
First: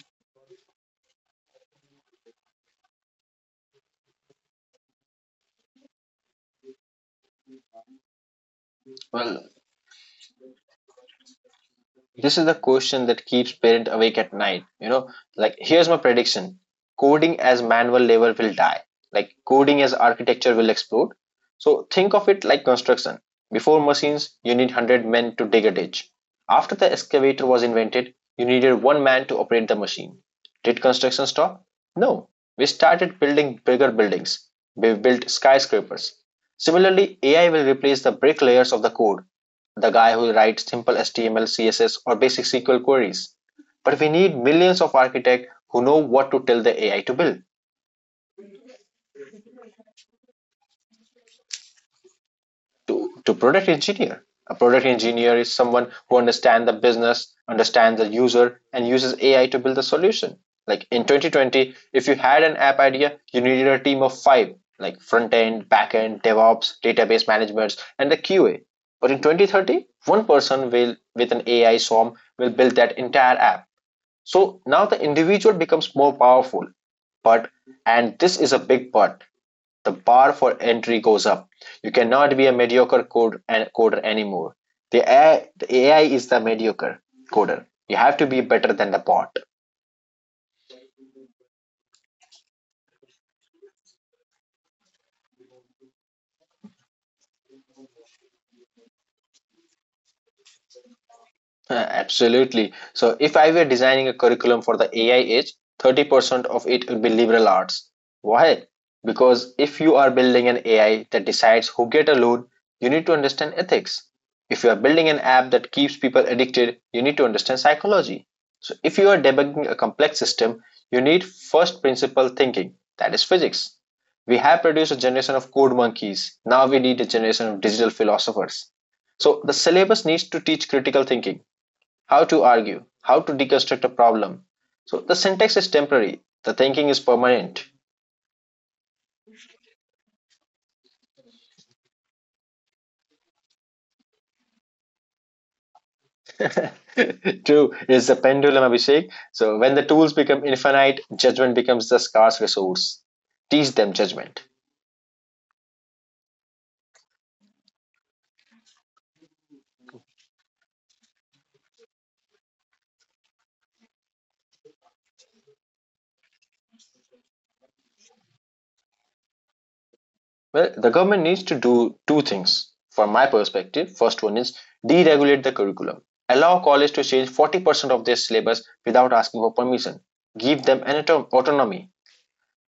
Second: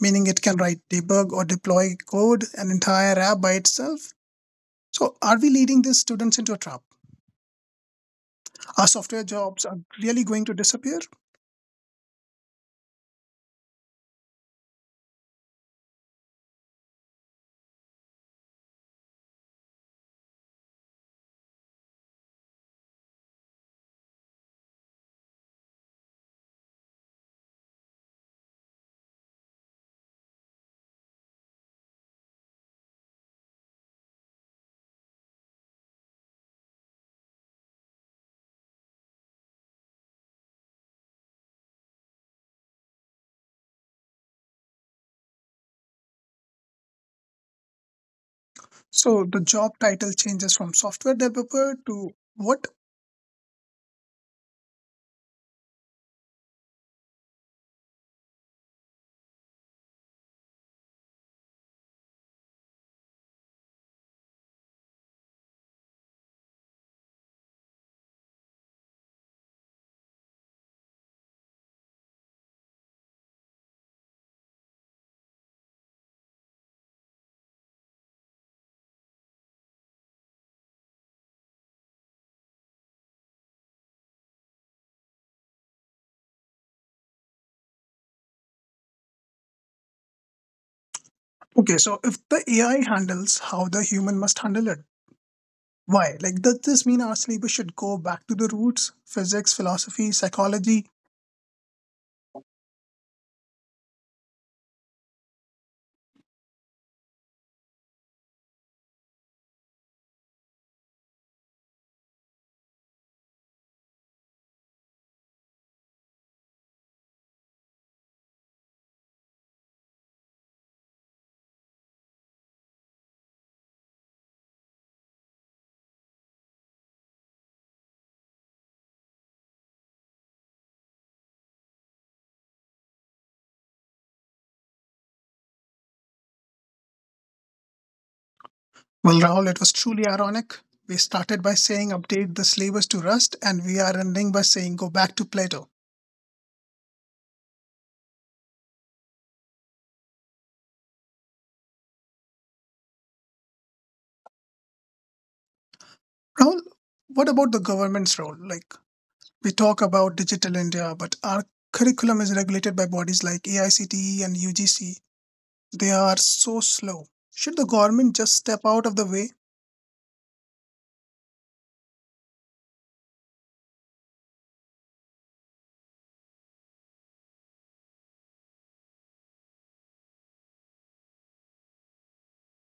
Speaker 1: meaning it can write, debug, or deploy code, an entire app by itself, so are we leading these students into a trap? Are software
Speaker 2: Well,
Speaker 1: jobs are really going to disappear?
Speaker 2: this is the question that keeps parents awake at night. You know, like here's my prediction: coding as manual labor will die. Like coding as architecture will explode. So think of it like construction. Before machines, you need one hundred men to dig a ditch. After the excavator was invented, you needed one man to operate the machine. Did construction stop? No. We started building bigger buildings. We built skyscrapers. Similarly, A I will replace the bricklayers of the code, the guy who writes simple H T M L, C S S, or basic sequel queries. But we need millions of architects who know what to tell the A I to build.
Speaker 1: So the job title changes from software developer to what?
Speaker 2: To, to product engineer, a product engineer is someone who understands the business, understands the user, and uses A I to build the solution. Like in twenty twenty, if you had an app idea, you needed a team of five, like front end, back end, DevOps, database management, and the Q A. But in twenty thirty, one person will, with an A I swarm will build that entire app. So now the individual becomes more powerful. But, and this is a big but, the bar for entry goes up. You cannot be a mediocre code and coder anymore. The A I, the A I is the mediocre coder. You have to be better than the bot.
Speaker 1: Okay, so if the A I handles, how the human must handle it, why? Like, does this mean our syllabus should go back to the roots? Physics, philosophy, psychology?
Speaker 2: Uh, Absolutely. So if I were designing a curriculum for the A I age, thirty percent of it would be liberal arts. Why? Because if you are building an A I that decides who get a loan, you need to understand ethics. If you are building an app that keeps people addicted, you need to understand psychology. So if you are debugging a complex system, you need first principle thinking, that is physics. We have produced a generation of code monkeys. Now we need a generation of digital philosophers. So the syllabus needs to teach critical thinking, how to argue, how to deconstruct a problem. So the syntax is temporary, the thinking is permanent.
Speaker 1: Well, Rahul, it was truly ironic. We started by saying update the syllabus to Rust, and we are ending by saying go back to Plato.
Speaker 2: Two is the pendulum, Abhishek. So when the tools become infinite, judgment becomes the scarce resource. Teach them judgment.
Speaker 1: Rahul, what about the government's role? Like, we talk about digital India, but our curriculum is regulated by bodies like A I C T E and U G C. They are so slow. Should the government just step out of the way?
Speaker 2: Well, the government needs to do two things from my perspective. First one is deregulate the curriculum. Allow college to change forty percent of their syllabus without asking for permission. Give them an autonomy.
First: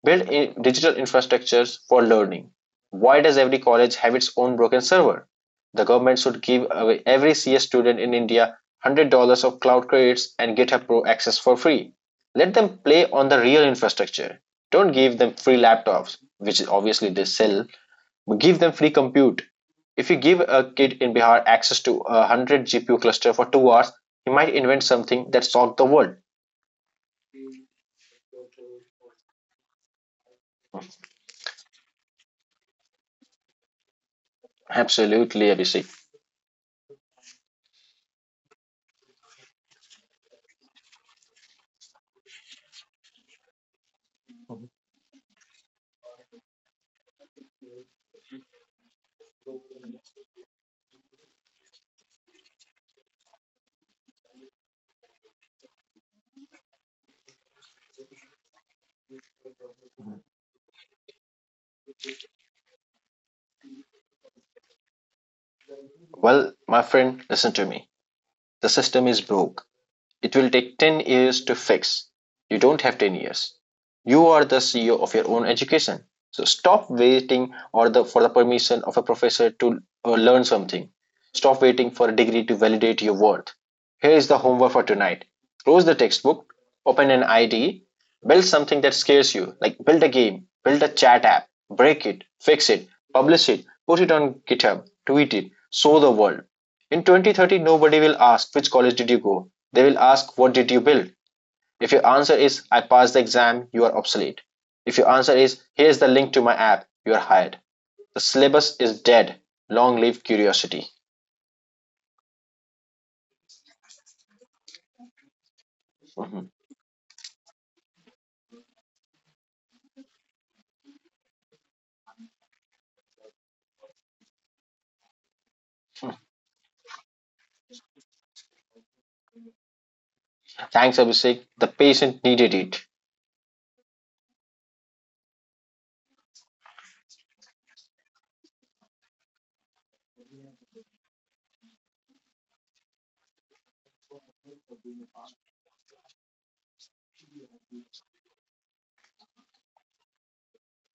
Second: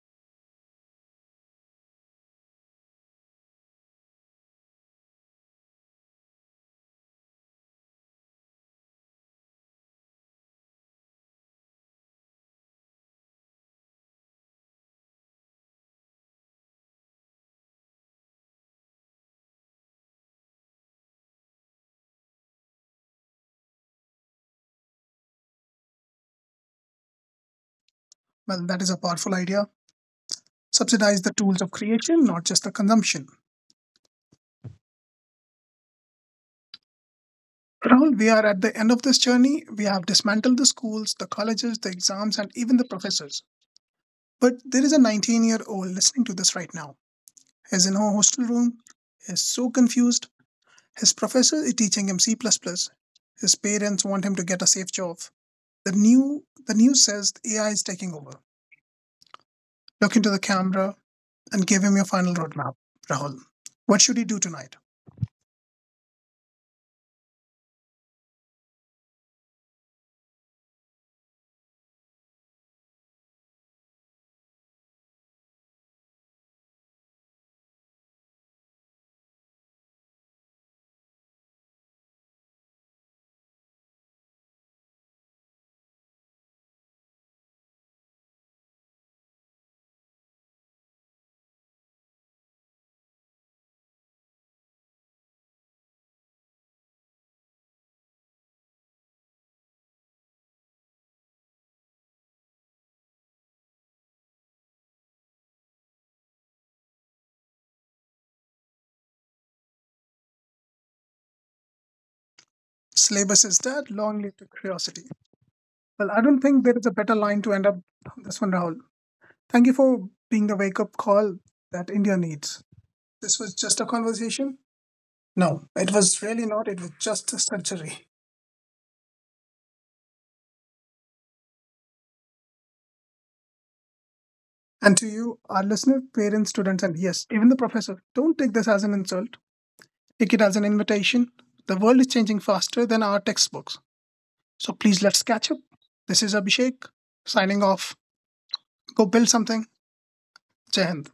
Speaker 2: Build in digital infrastructures for learning. Why does every college have its own broken server? The government should give away every C S student in India one hundred dollars of cloud credits and GitHub Pro access for free. Let them play on the real infrastructure. Don't give them free laptops, which obviously they sell, but give them free compute. If you give a kid in Bihar access to a hundred G P U cluster for two hours, he might invent something that solved the world.
Speaker 1: Well, that is a powerful idea. Subsidize the tools of creation, not just the consumption.
Speaker 2: Absolutely, Abhishek.
Speaker 1: Rahul, we are at the end of this journey. We have dismantled the schools, the colleges, the exams, and even the professors. But there is a nineteen year old listening to this right now. He's in a hostel room. He's so confused. His professor is teaching him C. plus plus. His parents want him to get a safe job. The new the news says A I is taking over. Look into the camera, and give him your final roadmap, Rahul. What should he do tonight?
Speaker 2: Well, my friend, listen to me. The system is broke. It will take ten years to fix. You don't have ten years. You are the C E O of your own education. So stop waiting or the, for the permission of a professor to uh, learn something. Stop waiting for a degree to validate your worth. Here is the homework for tonight. Close the textbook, open an I D E, build something that scares you, like build a game, build a chat app, break it, fix it, publish it, put it on GitHub, tweet it, show the world. In twenty thirty, nobody will ask which college did you go. They will ask what did you build. If your answer is I passed the exam, you are obsolete. If your answer is here's the link to my app, you are hired. The syllabus is dead. Long live curiosity.
Speaker 1: Syllabus is dead, long live to curiosity. Well, I don't think there
Speaker 2: Mm-hmm.
Speaker 1: is a better line to end up this one, Rahul. Thank you for being the wake up call that India needs. This was just a conversation? No, it was really not. It was just a surgery.
Speaker 2: Thanks, Abhishek. The patient needed it.
Speaker 1: And to you, our listener, parents, students, and yes, even the professor, don't take this as an insult. Take it as an invitation. The world is changing faster than our textbooks. So please let's catch up. This is Abhishek signing off. Go build something. Jai Hind.